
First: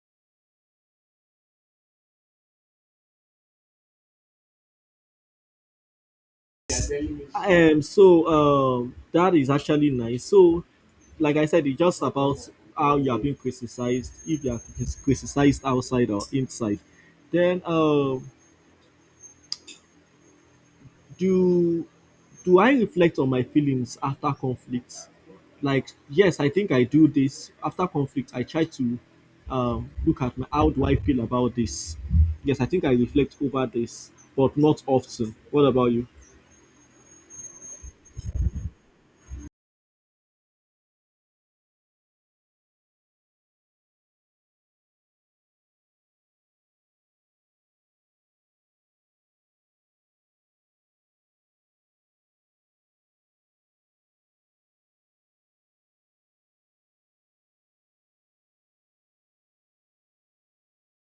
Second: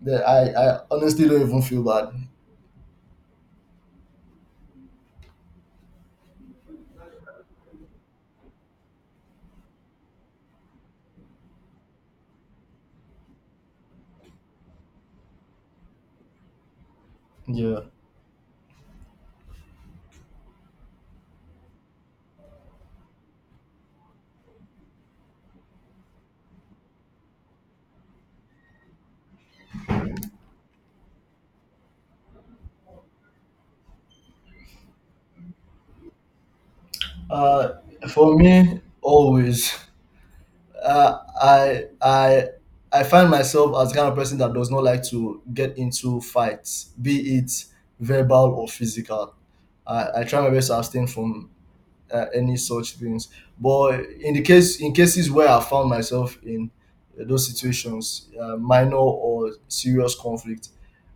Speaker 2: that I honestly don't even feel bad.
Speaker 1: So that is actually nice. So, like I said, it's just about how you are being criticized, if you are criticized outside or inside. Then,
Speaker 2: Yeah.
Speaker 1: do do I reflect on my feelings after conflicts? Like, yes, I think I do this after conflict. I try to look at my, how do I feel about this. Yes, I think I reflect over this, but not often. What about you?
Speaker 2: Uh, for me, always, uh, I I I find myself as the kind of person that does not like to get into fights, be it verbal or physical. I try my best to abstain from any such things. But in the case, in cases where I found myself in those situations, minor or serious conflict,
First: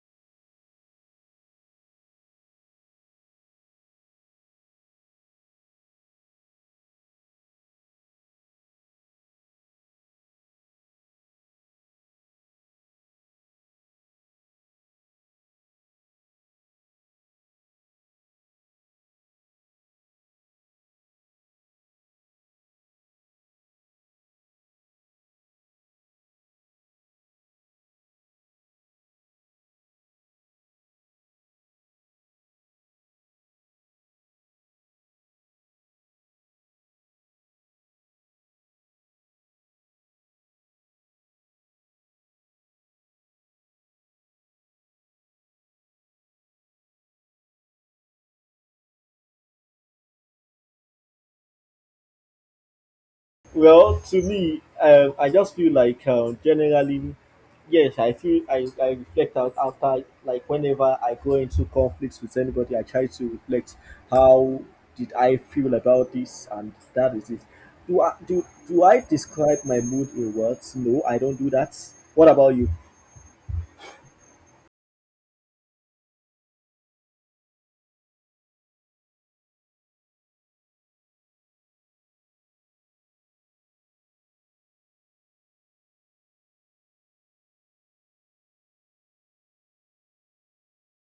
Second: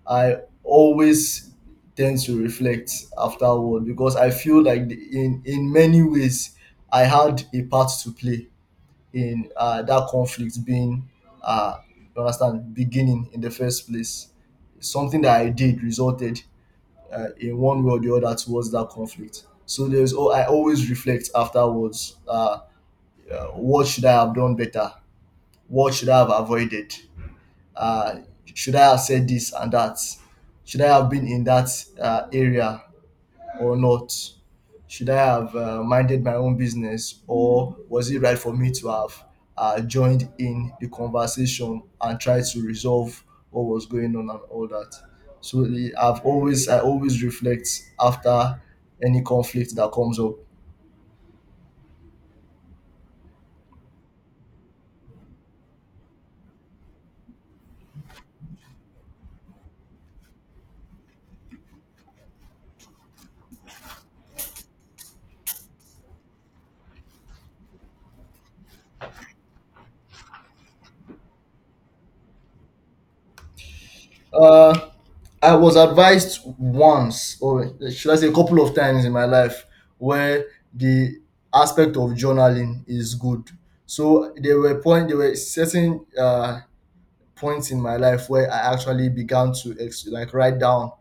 Speaker 2: I always tend to reflect afterward, because I feel like in in many ways I had a part to play in that conflict being, uh, you understand, beginning in the first place. Something that I did resulted in one way or the other towards that conflict. So there's, oh, I always reflect afterwards. What should I have done better? What should I have avoided? Uh, should I have said this and that? Should I have been in that area or not? Should I have minded my own business, or was it right for me to have joined in the conversation and tried to resolve what was going on and all that? So I always reflect after any conflict that comes up.
Speaker 1: Well, to me, I just feel like generally, yes, I feel I reflect out after, like, whenever I go into conflicts with anybody, I try to reflect how did I feel about this, and that is it. Do I do I describe my mood in words? No, I don't do that. What about you?
Speaker 2: Uh, I was advised once, or should I say, a couple of times in my life, where the aspect of journaling is good. So there were certain point in my life where I actually began to like write down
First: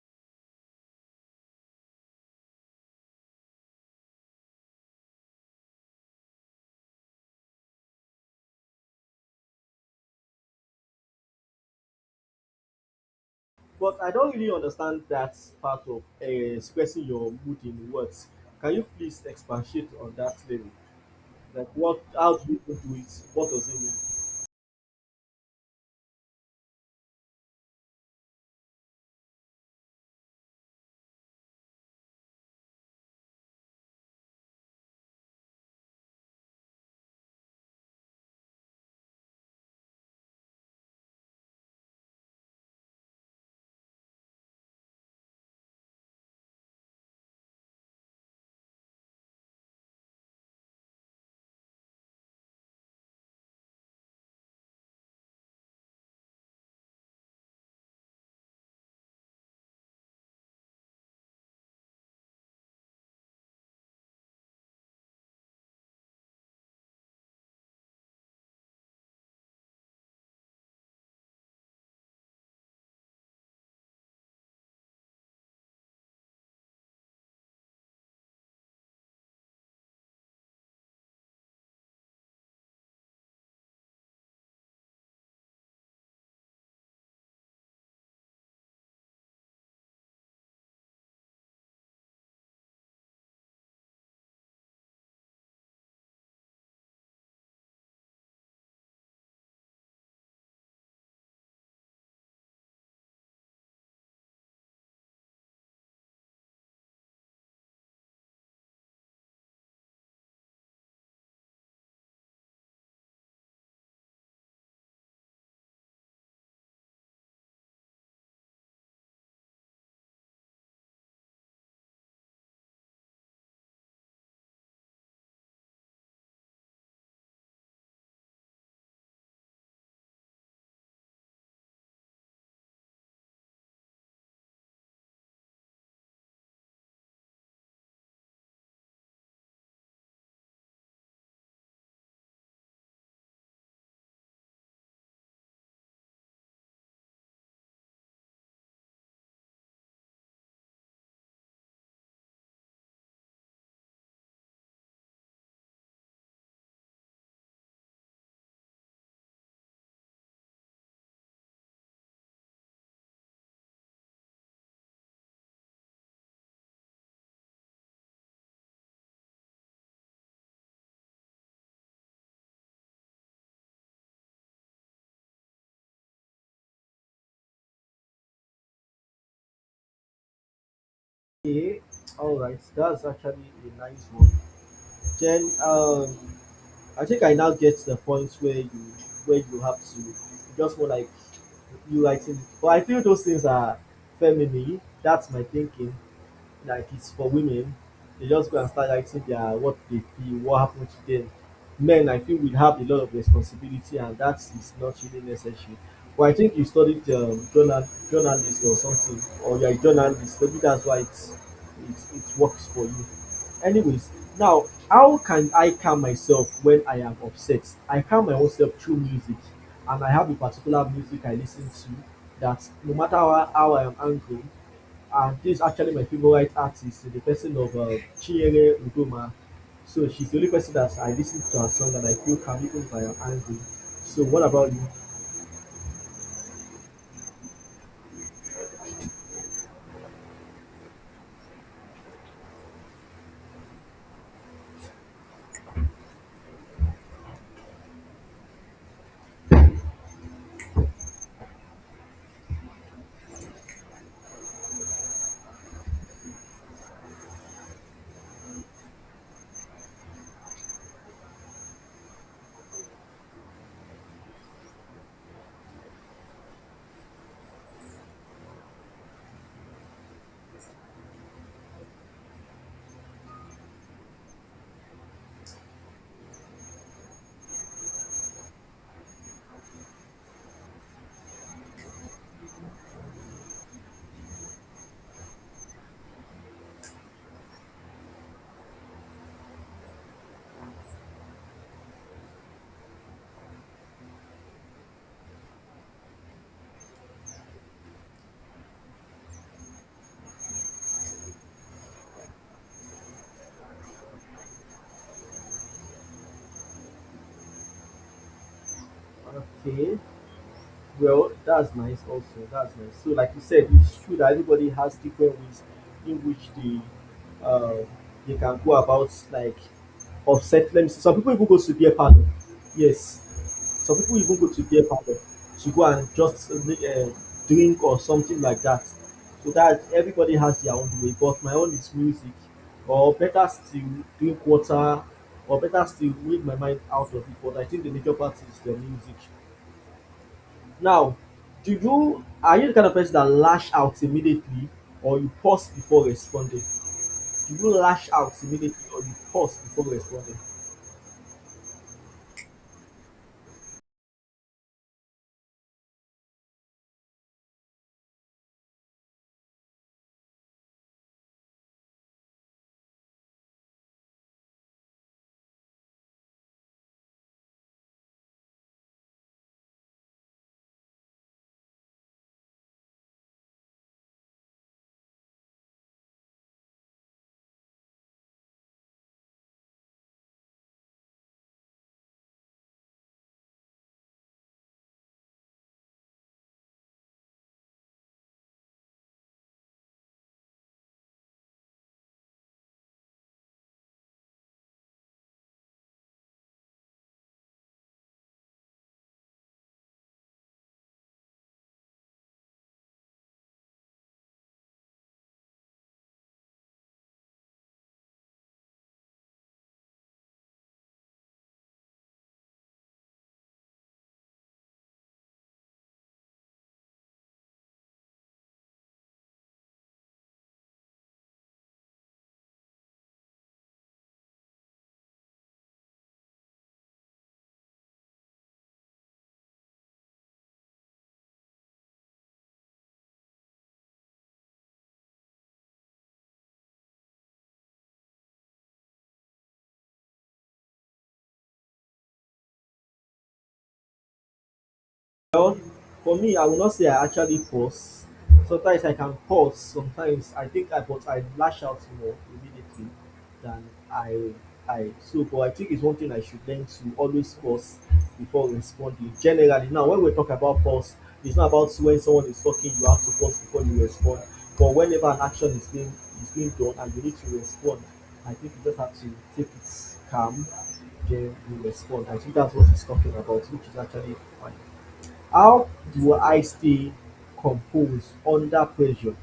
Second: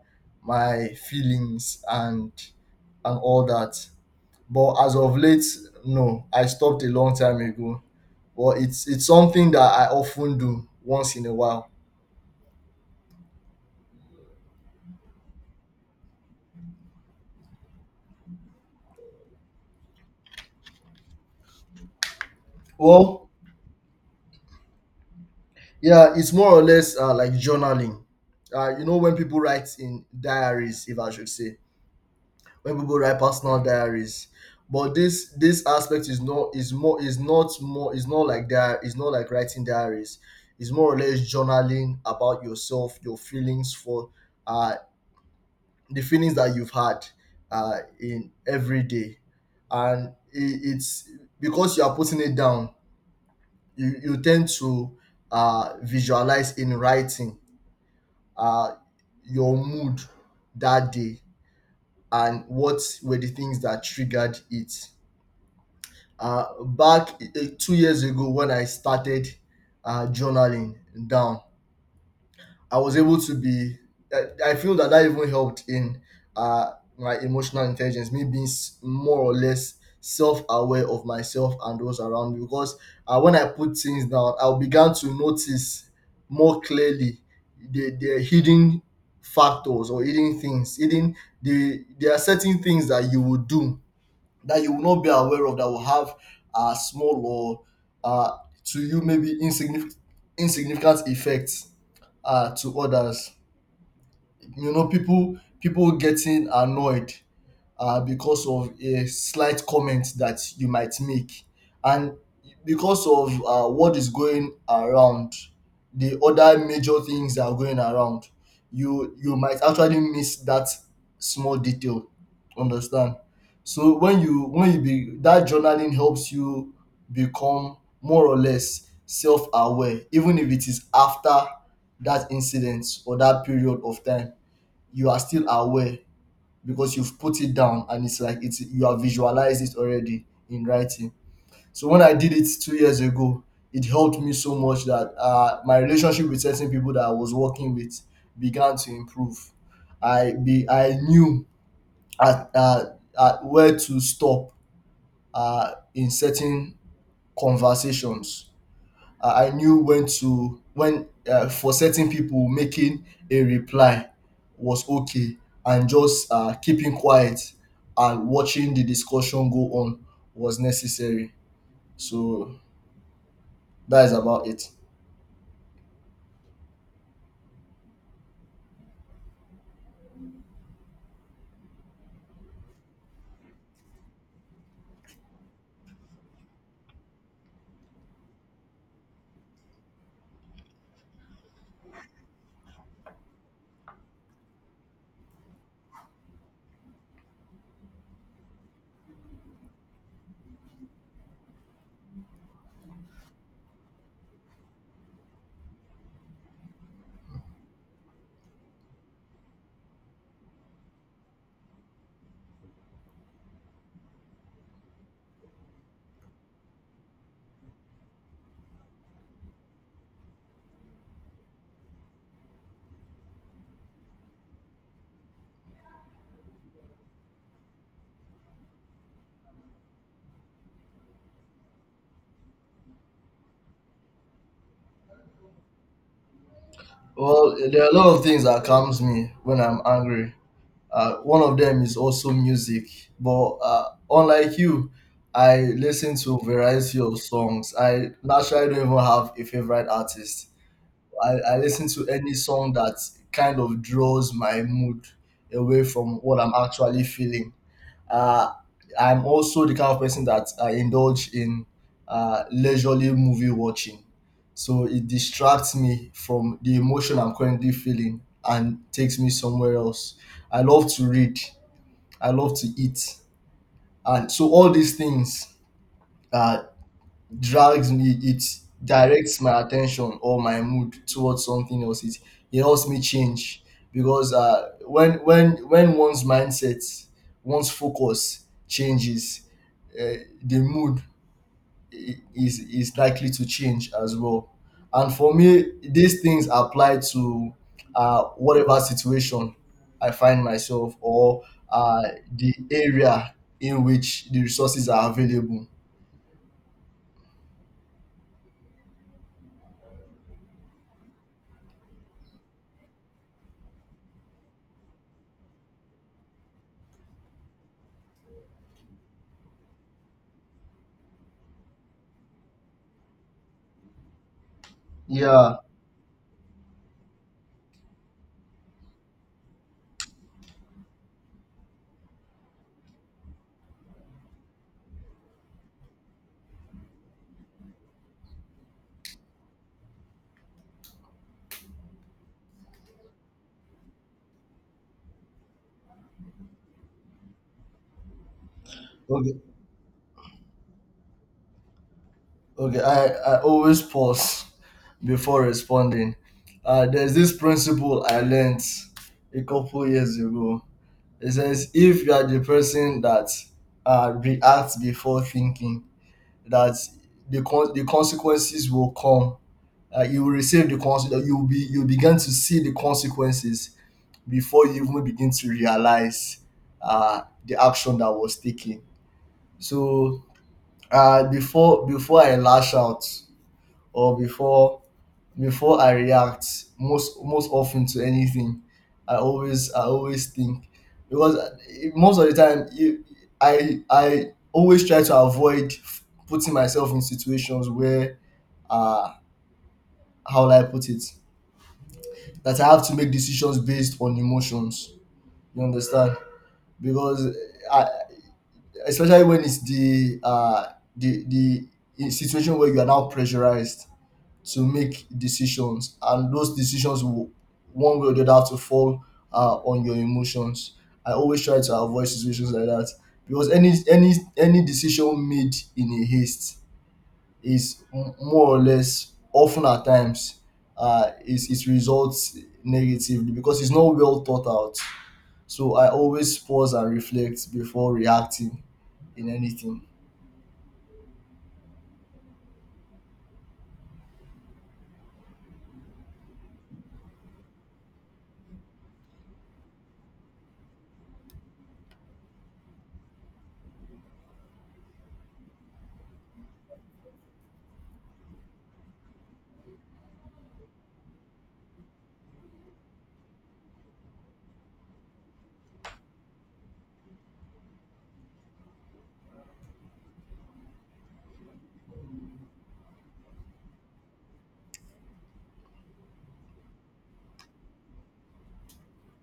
Speaker 2: my feelings and all that. But as of late, no, I stopped a long time ago. But it's something that I often do once in a while.
Speaker 1: But I don't really understand that part of expressing your mood in words. Can you please expatiate on that level? Like, what? How do you do it?
Speaker 2: Well,
Speaker 1: What does it mean?
Speaker 2: yeah, it's more or less like journaling. You know, when people write in diaries, if I should say. When people write personal diaries, but this aspect is not is more is not like that, is not like writing diaries. It's more or less journaling about yourself, your feelings for uh the feelings that you've had in every day. And it's because you are putting it down, you tend to visualize in writing uh your mood that day and what were the things that triggered it. Back 2 years ago when I started journaling down, I was able to be. I feel that even helped in uh, my emotional intelligence, me being more or less self-aware of myself and those around me. Because when I put things down, I began to notice more clearly the hidden factors or hidden things. Hidden, the There are certain things that you would do that you will not be aware of that will have small or to you maybe insignificant effects to others. People getting annoyed because of a slight comment that you might make, and because of what is going around, the other major things that are going around, you might actually miss that small detail, understand? So when you be that journaling helps you become more or less self-aware. Even if it is after that incident or that period of time, you are still aware because you've put it down, and it's like it's you have visualized it already in writing. So when I did it 2 years ago, it helped me so much that my relationship with certain people that I was working with began to improve. I knew at, uh, at where to stop in certain conversations. I knew when to when for certain people making a reply was okay, and just keeping quiet and watching the discussion go on was necessary. So that is about it.
Speaker 1: Yeah, all right. That's actually a nice one. Then I think I now get to the point where you have to just more like you writing. But I feel those things are feminine. That's my thinking, like it's for women. They just go and start writing their what they feel, what happened to them. Men, I feel, will have a lot of responsibility, and that is not really necessary. Well, I think you studied journalist or something, or you're a journalist. Maybe that's why it's it works for you. Anyways, now, how can I calm myself when I am upset? I calm my own self through music, and I have a particular music I listen to that no matter how I am angry, and this is actually my favorite artist, the person of Chinyere Udoma. So she's the only person that I listen to her song and I feel can be owned by her angry. So what about you?
Speaker 2: Well, there are a lot of things that calms me when I'm angry. One of them is also music, but unlike you, I listen to a variety of songs. I naturally don't even have a favorite artist. I listen to any song that kind of draws my mood away from what I'm actually feeling. Uh, I'm also the kind of person that I indulge in leisurely movie watching. So it distracts me from the emotion I'm currently feeling and takes me somewhere else. I love to read. I love to eat. And so all these things uh, drags me it directs my attention or my mood towards something else. It helps me change because when one's mindset, one's focus changes, uh, the mood is likely to change as well. And for me these things apply to whatever situation I find myself, or uh, the area in which the resources are available.
Speaker 1: Okay. Well, that's nice also. That's nice. So like you said, it's true that everybody has different ways in which uh, they can go about, like, offset. Let me see. Some people even go to beer parlor. Yes. Some people even go to beer parlor
Speaker 2: Yeah.
Speaker 1: to go and just make a drink or something like that. So that everybody has their own way. But my own is music, or better still, drink water, or better still, read my mind out of it. But I think the major part is the music. Now, do you are you the kind of person that lash out immediately or you pause before responding? Do you lash out immediately or you
Speaker 2: Okay.
Speaker 1: pause before responding?
Speaker 2: Okay, I always pause before responding. There's this principle I learned a couple years ago. It says if you are the person that reacts before thinking, that the consequences will come. You will receive the consequences. You will be you begin to see the consequences before you even begin to realize the action that was taken. So before I lash out, or before I react most often to anything, I always think. Because most of the time I always try to avoid putting myself in situations where uh how will I put it, that I have to make decisions based on emotions. You understand? Because I, especially when it's the the situation where you are now pressurized to make decisions, and those decisions will one way or the other have to fall on your emotions. I always try to avoid situations like that because any decision made in a haste is more or less, often at times, is it results negatively because it's not well thought out. So I always pause and reflect before reacting in anything.
Speaker 1: For me, I will not say I actually pause. Sometimes I can pause, sometimes I think I but I lash out more immediately than i I so. But I think it's one thing I should learn, to always pause before responding. Generally now, when we talk about pause, it's not about when someone is talking you have to pause before you respond, but whenever an action is being done and you need to respond, I think you just have to take it calm, then you respond. I think that's what he's talking about, which is actually fine. How do I stay composed under pressure?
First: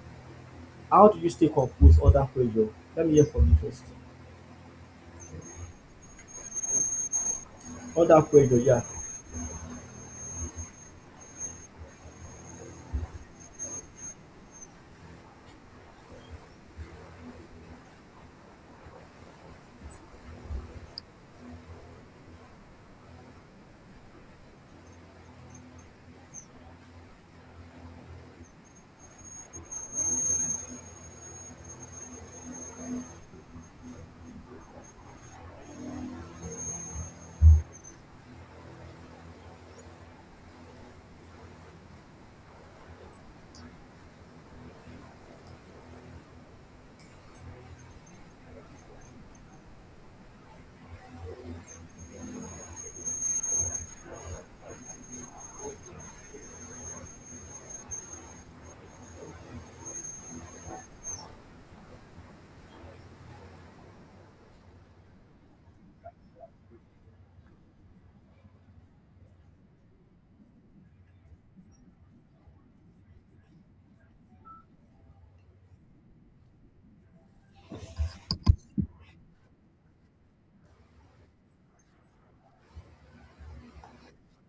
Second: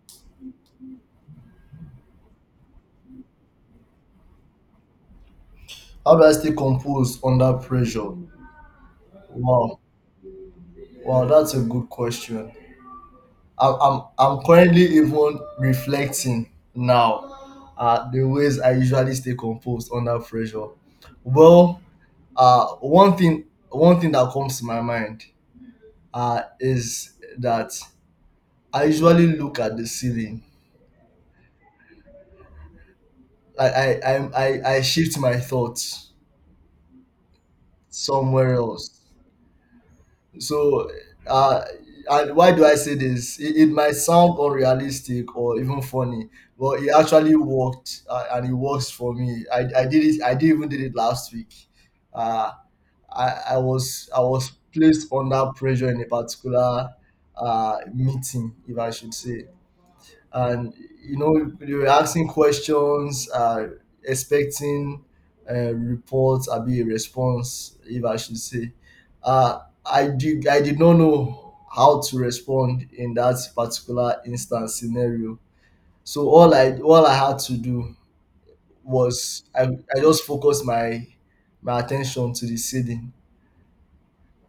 Speaker 1: How do you stay composed under pressure? Let me hear from you first.
Speaker 2: How do I stay composed under pressure?
Speaker 1: Under pressure, yeah.
Speaker 2: Wow, wow, that's a good question. I'm currently even reflecting now the ways I usually stay composed under pressure. Well, uh, one thing one thing that comes to my mind is that I usually look at the ceiling. Like I shift my thoughts somewhere else. So, uh, and why do I say this? It might sound unrealistic or even funny, but it actually worked, and it works for me. I did it. I did even did it last week. Uh, I was placed under pressure in a particular meeting, if I should say, and you know they were asking questions expecting a report, or be a response, if I should say. uh, I did not know how to respond in that particular instance scenario. So all I had to do was I just focused my attention to the ceiling,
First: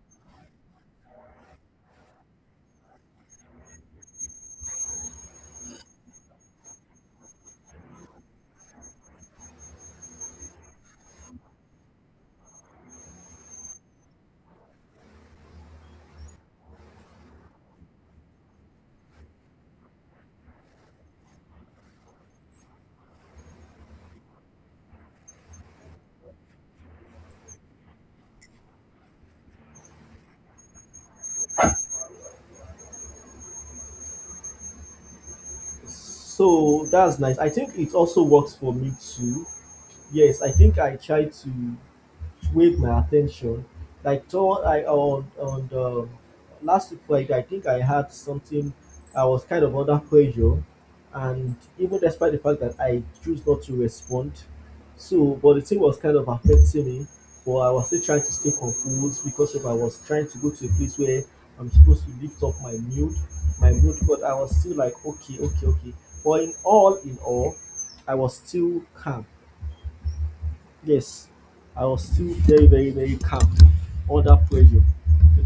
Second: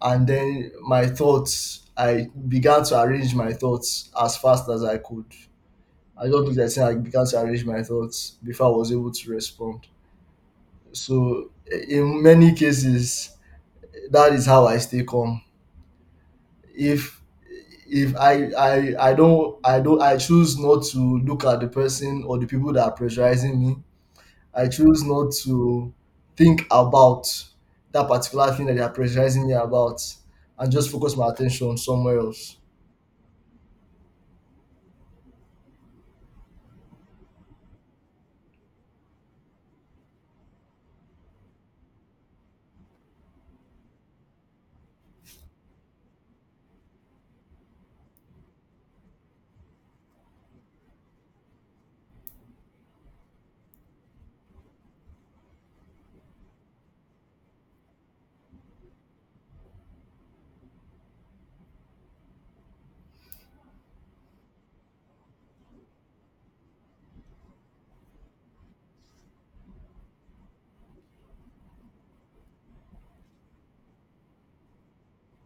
Speaker 2: and then my thoughts I began to arrange my thoughts as fast as I could. I just looked at it and began to arrange my thoughts before I was able to respond. So, in many cases, that is how I stay calm. If I choose not to look at the person or the people that are pressurizing me. I choose not to think about that particular thing that they are pressurizing me about, and just focus my attention somewhere else.
Speaker 1: So that's nice. I think it also works for me too. Yes, I think I try to swayed my attention. Like, thought I on the last week Friday, I think I had something. I was kind of under pressure, and even despite the fact that I choose not to respond, so but the thing was kind of affecting me. But I was still trying to stay composed, because if I was trying to go to a place where I'm supposed to lift up my mood, but I was still like okay, okay, okay. But in all, I was still calm, yes, I was still very, very, very calm under pressure. So that